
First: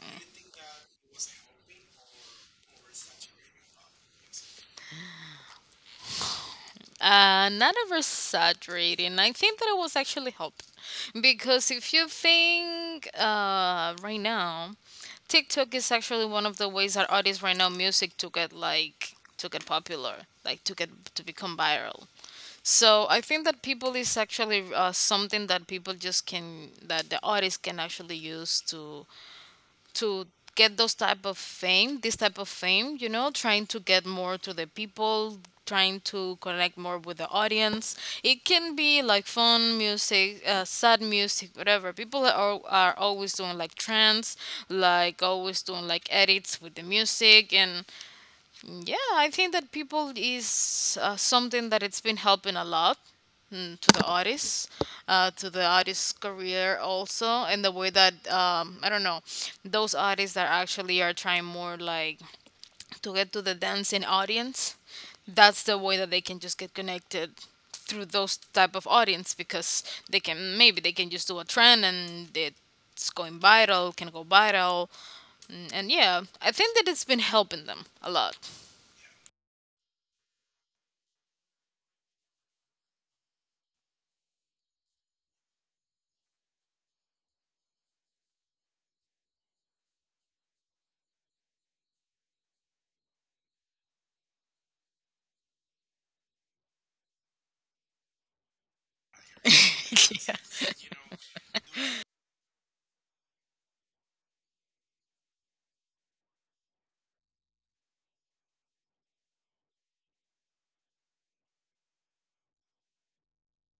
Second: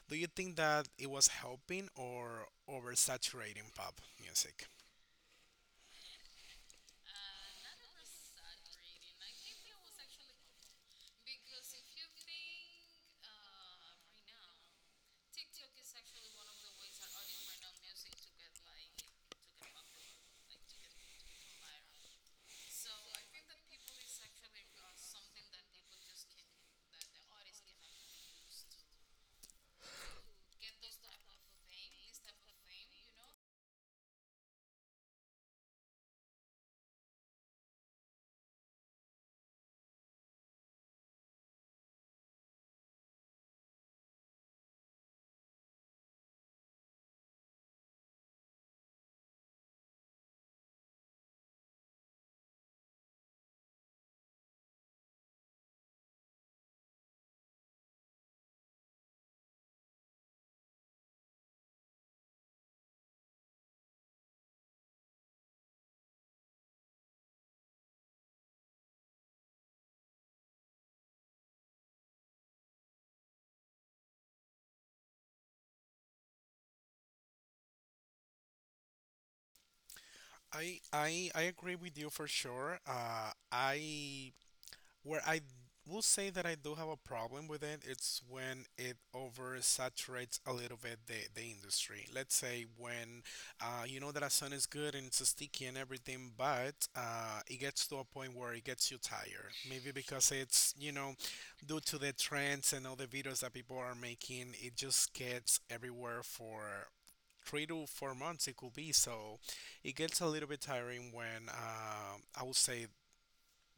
Do you think that it was helping or oversaturating pop music?
Uh, not oversaturating. I think that it was actually help, because if you think uh right now, TikTok is actually one of the ways that artists right now music to get like to get popular, like to get to become viral. So I think that people is actually uh, something that people just can, that the artists can actually use to to get those type of fame, this type of fame, you know, trying to get more to the people, trying to connect more with the audience. It can be like fun music, uh, sad music, whatever. People are, are always doing like trends, like always doing like edits with the music. And yeah, I think that people is uh, something that it's been helping a lot, mm, to the artists, uh, to the artist's career also, and the way that um, I don't know, those artists that actually are trying more like to get to the dancing audience, that's the way that they can just get connected through those type of audience, because they can, maybe they can just do a trend and it's going viral, can go viral, and, and yeah, I think that it's been helping them a lot.
I I I agree with you for sure. Uh, I Where I will say that I do have a problem with it, it's when it oversaturates a little bit the, the industry. Let's say, when uh, you know that a sun is good and it's sticky and everything, but uh, it gets to a point where it gets you tired. Maybe
<laughs>
because
Yeah.
it's, you know, due to the trends and all the videos that people are making, it just gets everywhere for three to four months, it could be, so it gets a little bit tiring, when uh, I would say,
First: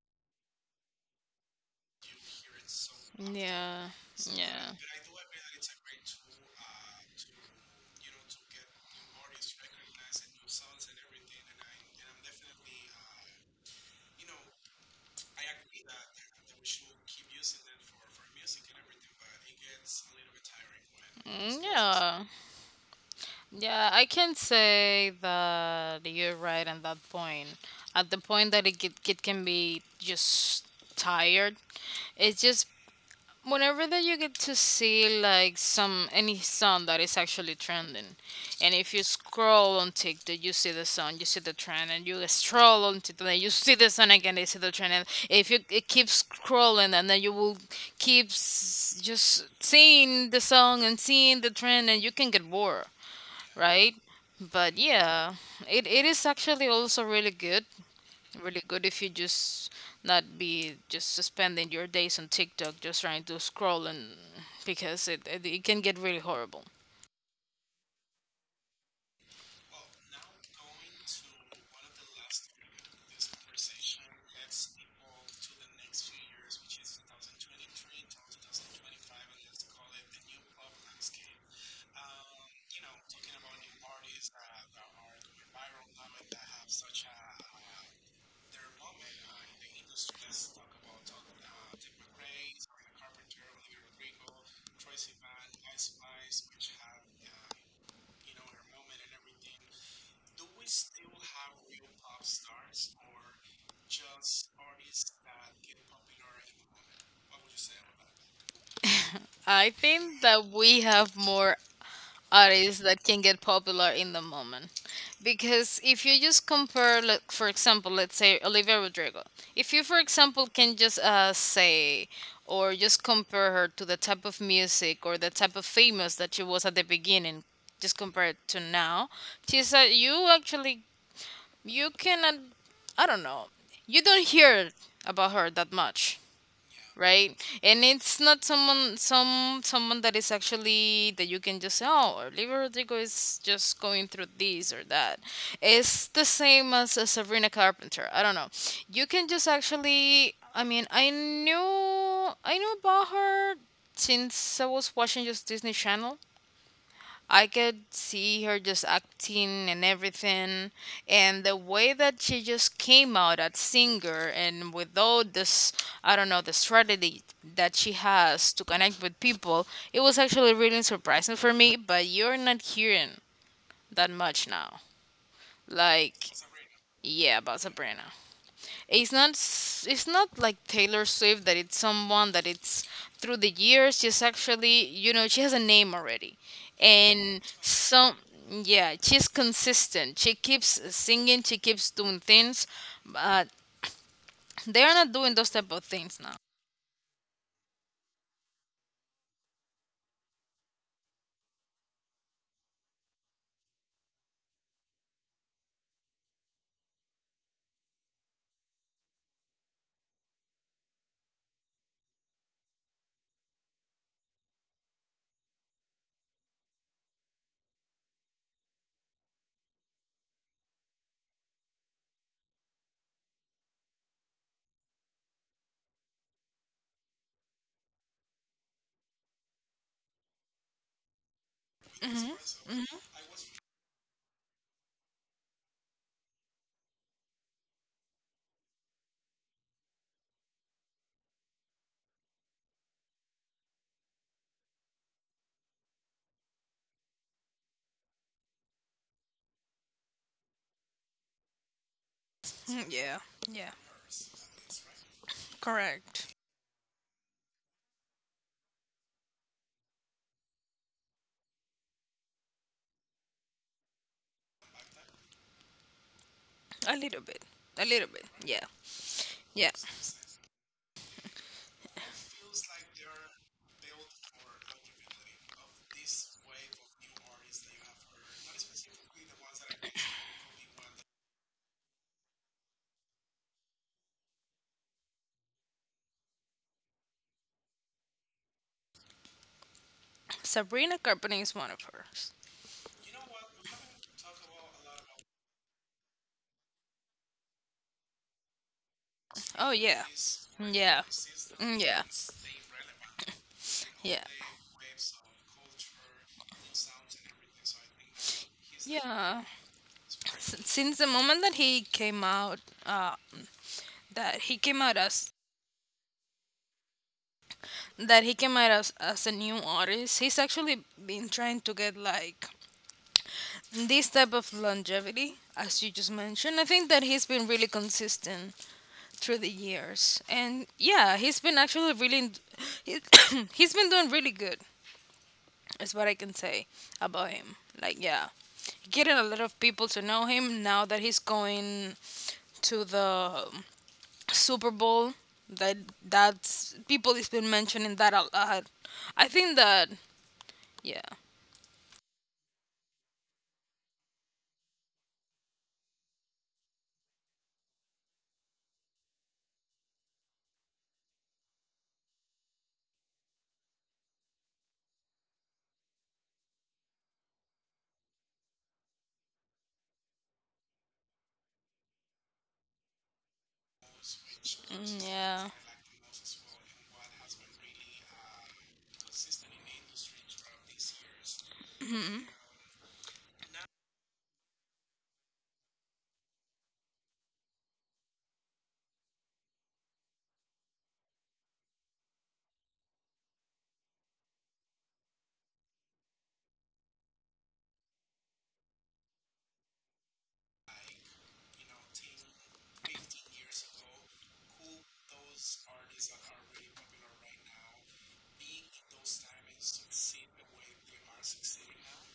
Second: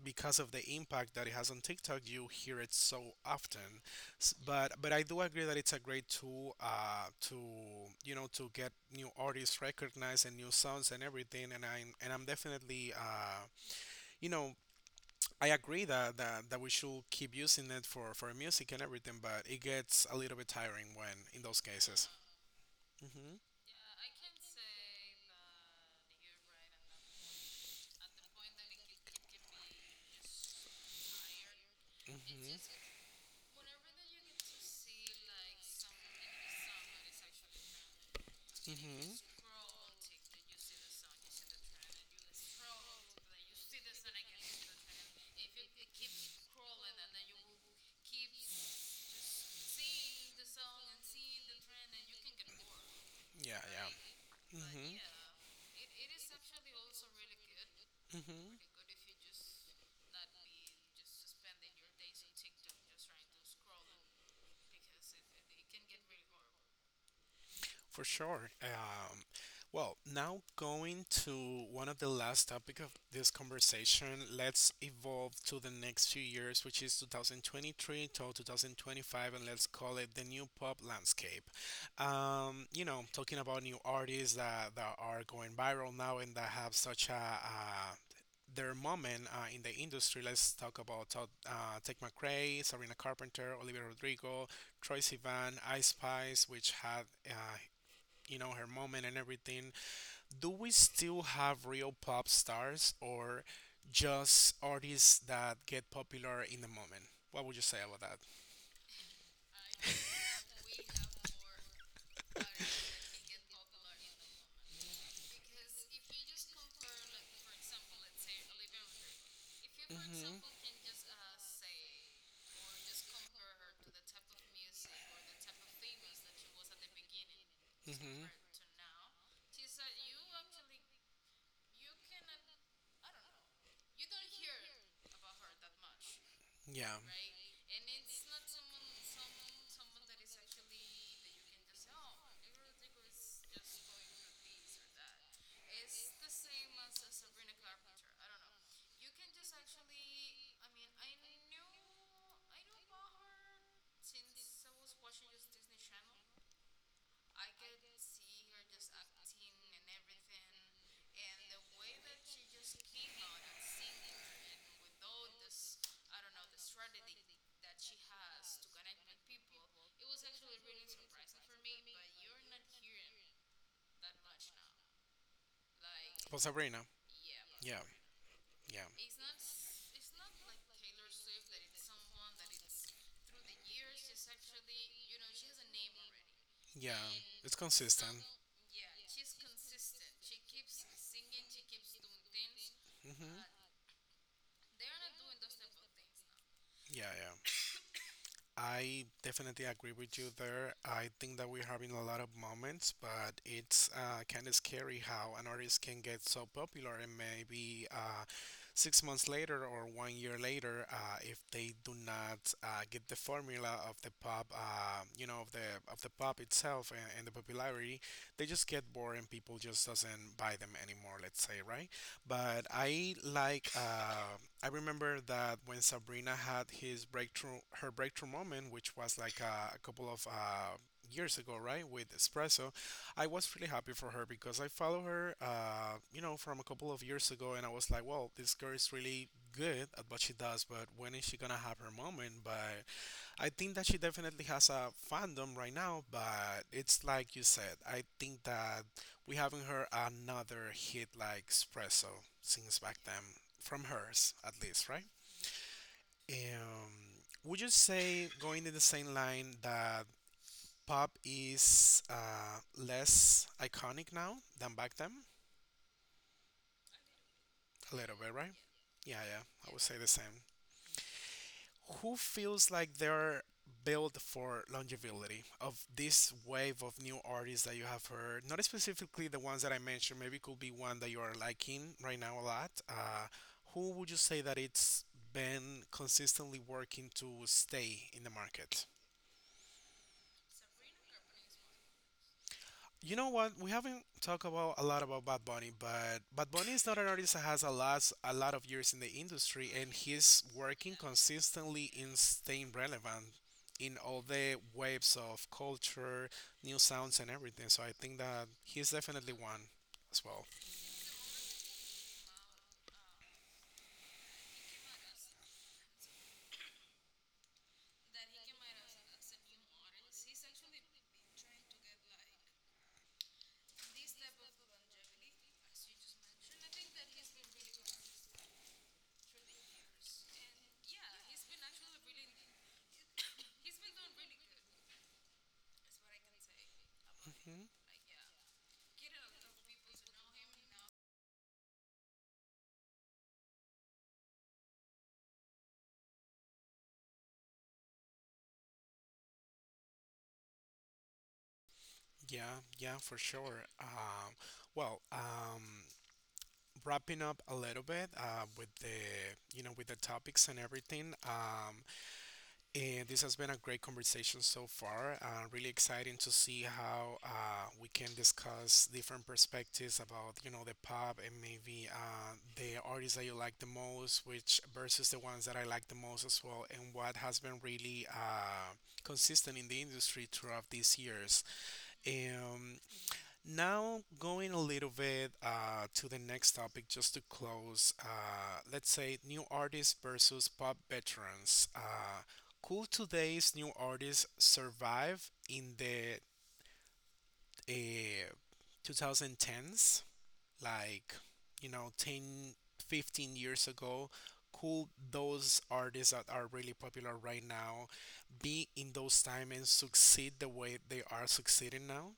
because of the impact that it has on TikTok, you hear it so often.
Yeah.
S-
Yeah.
But but I do agree that it's a great tool uh, to, you know, to get new artists recognized and new sounds and everything. And I'm and I'm definitely uh, you know, I agree that, that that we should keep using it for for music and everything. But it gets a little bit tiring when, in those
Mm,
cases.
yeah,
Mhm.
yeah, I can say that you're right on that point. At the point that it get, it can be just tired, it's
Mhm.
just whenever that you get to see like some any song that is actually trending, and if you
Mhm.
scroll on TikTok, you see the song, you see the trend, and you scroll on TikTok and you see the song again, you see the trend, and if you it keeps scrolling, and then you will keep s- just seeing the song and seeing the trend, and you can get bored,
Yeah,
right?
yeah.
But yeah, it, it is actually also really good,
hmm hmm
really good if you just not be just spending your days on TikTok just trying to scroll and, because it it, it can get really horrible.
For sure. Um, well, now going to one of the last topic of this conversation, let's evolve to the next few years, which is two thousand twenty-three till two thousand twenty-five, and let's call it the new pop landscape. Um, you know, talking about new artists that, that are going viral now and that have such a, uh their moment uh, in the industry. Let's talk about Todd, uh, Tech McRae, Sabrina Carpenter, Olivia Rodrigo, Troye Sivan, Ice Spice, which had uh, you know, her moment and everything. Do we still have real pop stars or just artists that get popular in the moment? What would you say about that?
I think that we have more artists that can get popular in the moment, because if you just compare, like for example let's say Olivia Rodrigo, if you for
Mhm.
example can just uh, say or just compare her to the type of music or the type of famous that she was at the beginning just
Mhm.
compared to now, she's uh, you actually, you cannot, I don't know, you don't hear about her that much,
Yeah.
right? And it's not someone, some someone that is actually that you can just say, oh, Olivia Rodrigo is just going through this or that. It's the same as uh, Sabrina Carpenter. I don't know, you can just actually, I mean, I knew I knew about her since I was watching just Disney Channel. I could see her just acting and everything, and the way that she just came out as singer and with all this, I don't know, the strategy that she has to connect with people, it was actually really surprising for me. But you're not hearing that much now, like
Well, Sabrina.
yeah, about
Yeah.
Sabrina.
Yeah.
It's not s- it's not like Taylor Swift, that it's someone that it's through the years she's actually, you know, she has a name already.
Yeah.
And
It's
so
consistent.
yeah, she's consistent, she keeps singing, she keeps doing things,
Mhm.
but they are not doing those type of things now.
Yeah. Yeah. I definitely agree with you there. I think that we're having a lot of moments, but it's uh, kind of scary how an artist can get so popular and maybe uh, six months later or one year later, uh, if they do not uh, get the formula of the pop, uh, you know, of the of the pop itself and, and the popularity, they just get bored and people just doesn't buy them anymore. Let's say, right? But I like uh, I remember that when Sabrina had his breakthrough her breakthrough moment, which was like uh, a couple of uh, years ago, right, with
Hmm.
Espresso,
Hmm.
I was really happy for her because I follow her, uh, you know, from a couple of years ago, and I was like, well, this girl is really good at what she does, but when is she gonna have her moment? But I think that she definitely has a fandom right now, but it's like you said, I think that we haven't heard another hit like Espresso since back
Yeah,
then,
yeah,
from hers at least, right?
correct.
Um, would you say, going in the same line, that pop is uh, less iconic now than back then?
A little bit, a
A
little
little
bit.
bit, right?
Yeah,
Yeah, yeah, I
yeah.
would say the same. Who feels like they're built for longevity of this wave of new artists that you have heard? Not specifically the ones that I mentioned, maybe it could be one that you are liking right now a lot. Uh, who would you say that it's been consistently working to stay in the market?
Sabrina Carpenter is one of hers.
You know what? We haven't talked about a lot about Bad Bunny, but Bad Bunny is not an artist that has a lot a lot of years in the industry,
Oh
and
yeah,
he's working
yeah. Mm,
consistently
yeah.
in staying relevant in all
Yeah.
the waves of culture, new sounds, and everything. So I think that he's definitely
Yeah.
one as well.
S- Since the moment that he came out, uh, that he came out as, that he came out as, as a new artist, he's actually been trying to get like this type of longevity, as you just mentioned. I think that he's been really consistent through the years, and yeah, he's been actually really he, <coughs> he's been doing really good. Is what I can say about him.
Mhm.
Like, yeah, getting a lot of people to know him now that he's going to the Super Bowl. That, that's people has been mentioning that a lot. I think that, yeah.
Yeah, yeah, for sure. Um, well, um, wrapping up a little bit uh, with the you know with the topics and everything. Um, And this has been a great conversation so far. Uh, really exciting to see how uh, we can discuss different perspectives about, you know, the pop and maybe uh, the artists that you like the most, which
Mm,
versus the ones
yeah.
that I like the most as well, and what has been really uh, consistent in the industry throughout these years.
Mm,
And now, going a little bit uh, to the next topic, just to close, uh, let's say new artists versus pop veterans. Uh, could today's new artists survive in the uh, twenty tens? Like, you know, ten, fifteen years ago, could those artists that are really popular right now be in those time and succeed the way they are succeeding now?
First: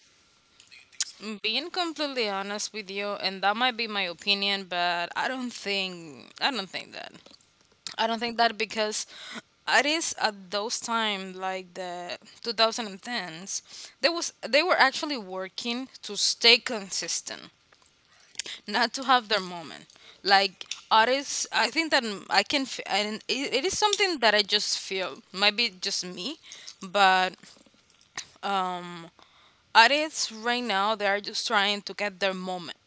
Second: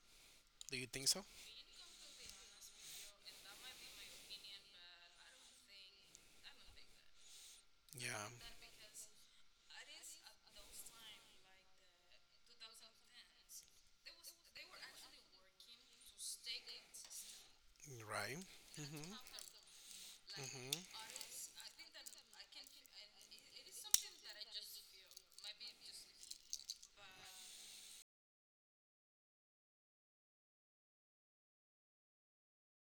Do you think so?
being completely honest with you, and that might be my opinion, but I don't think I don't think that. I don't
Yeah.
think that, because it is at those time like the twenty tens, they was they were actually working to stay consistent,
Right.
not to have their
Mm-hmm.
moment, like
Mm-hmm.
artists. I think that m- i can f- and it, it is something that I just feel, maybe just me. But um, artists right now, they are just trying to get their moment,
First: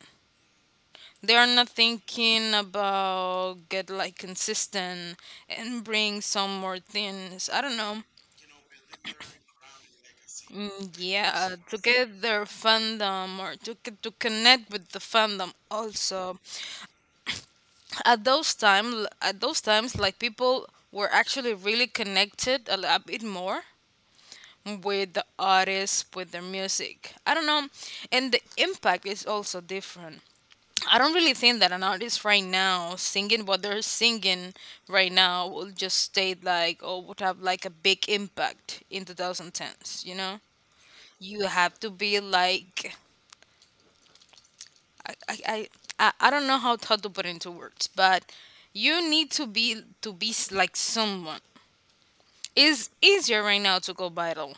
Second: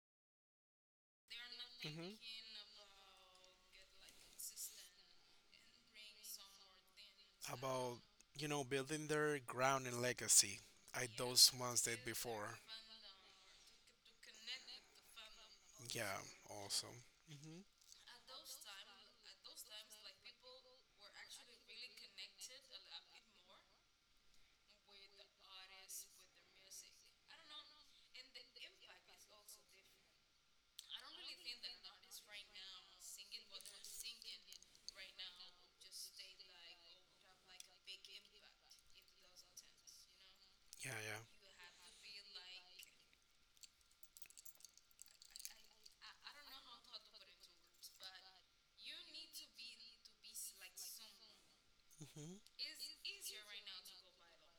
they are not thinking about get like
Mm-hmm.
consistent and bring some more things, I don't
About,
know.
you know, building their ground and legacy.
Mm,
I
yeah,
those
uh, to
ones did
get their
before.
fandom or to c- to connect with the fandom
Yeah,
also.
also. Mm-hmm.
At those time, at those times, like people were actually really connected a lot bit more with the artists, with their music. I don't know, and the impact is also different. I don't really think that an artist right now singing what they're singing right now will just stay like or would have like a big impact in twenty tens, you know?
Yeah,
You
yeah.
have to be like I, I, I, I I don't know how, how to put into words, but you need to be, to be s- like someone.
Mm-hmm.
It's easier right now to go viral,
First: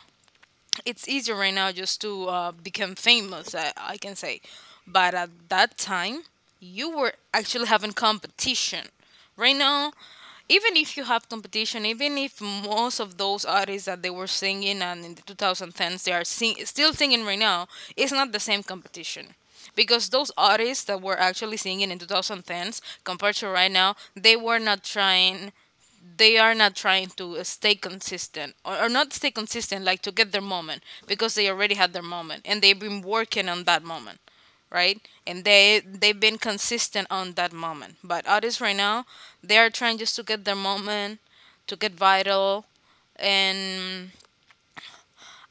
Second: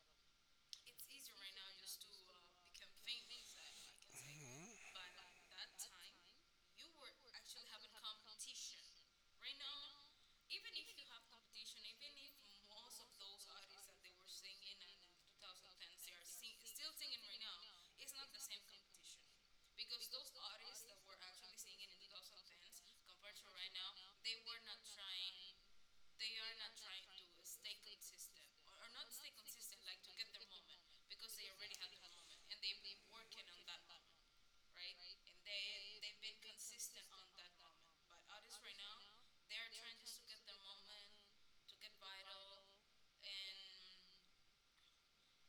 it's easier right now just to uh, become famous, I, I can say, but at that time you were actually having competition. Right now, even if you have competition, even if most of those artists that they were singing and in the twenty tens they are sing- still singing right now, it's not the same competition, because those artists that were actually singing in twenty tens compared to right now, they were not trying, they are not trying to stay consistent, or, or not stay consistent, like to get their moment, because they already had their moment, and they've been working on that moment, right? And they they've been consistent on that moment. But artists right now, they are trying just to get their moment, to get vital. And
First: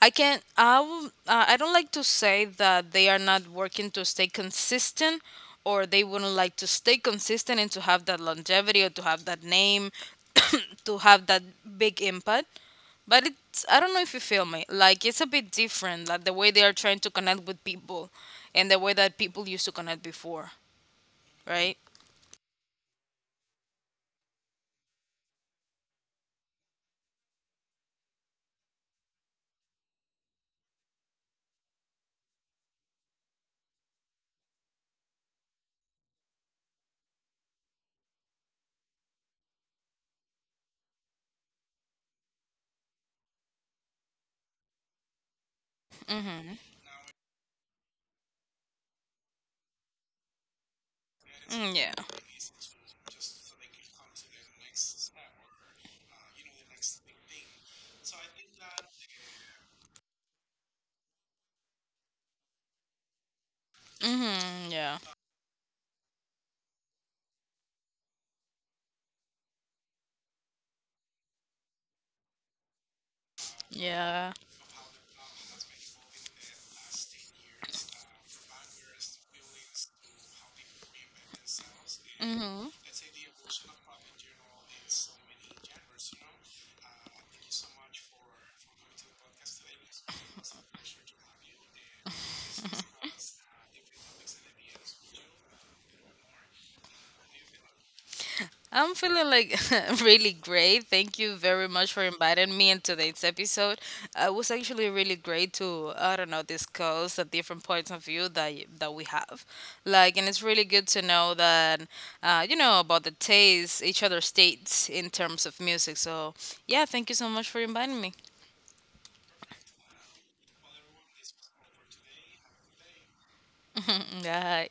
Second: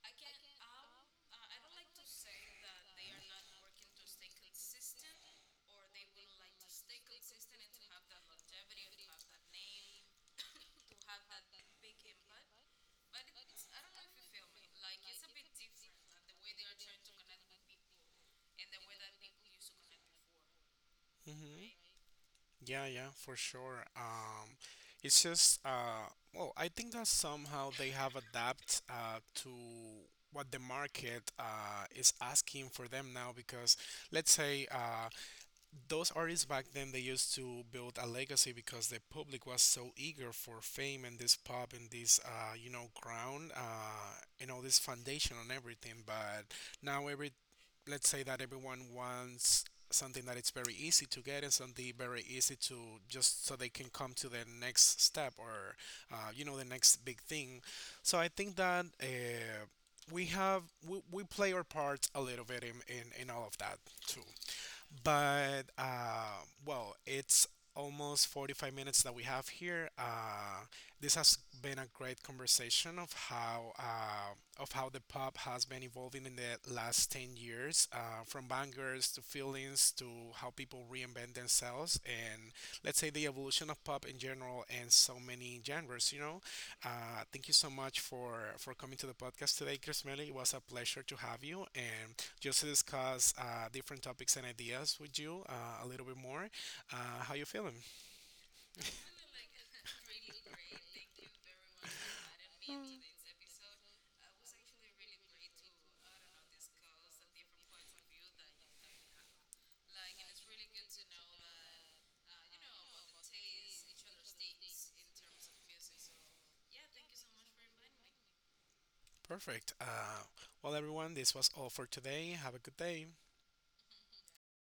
I can, I will, uh, I don't like to say that they are not working to stay consistent or they wouldn't like to stay consistent and to have that longevity, or to have that name, <coughs> to have that big impact. But it's, I don't know if you feel me, like it's a bit different, like the way they are trying to connect with people, and the way that people used to connect before,
Mm-hmm. Mm-hmm.
right?
Yeah, yeah, for sure. Um, it's just uh, well, I think that somehow they have adapted uh, to what the market uh, is asking for them now. Because let's say uh, those artists back then they used to build a legacy because the public was so eager for fame and this pop and this uh, you know ground uh, and all this foundation on everything, but
Mhm.
now every, let's say that everyone wants something that it's very easy to get and
Mm, yeah.
something very easy to, just so they can come to the next step or uh, you know the next big thing. So I think that uh, we have we, we play our parts a little bit in, in, in all of that too.
Mhm. Yeah.
But uh, well, it's almost forty-five minutes that we have here. Uh, this has been a great conversation of how
Yeah.
uh, of how the pop has been evolving in the last ten years, uh, from bangers to feelings, to how people reinvent themselves and,
Mm-hmm.
let's say, the evolution of pop in general and so many genres. You know, uh, thank you so much for for coming to the podcast today, Chris Melly. It was a pleasure to have you, and just to discuss uh, different topics and ideas with you uh, a little bit
<laughs>
more. Uh, how you feeling?
I'm feeling like <laughs> really great. Thank you very much for inviting me in today's episode. Uh, it was actually really great to, I don't know, discuss the different points of view that y- that we have. Like, and it's really good to know that uh, you know about the taste each other's states in terms of music. So yeah, thank you so much for inviting me.
Perfect. Uh, well, everyone, this was all for today. Have a good day.
Mm, yeah.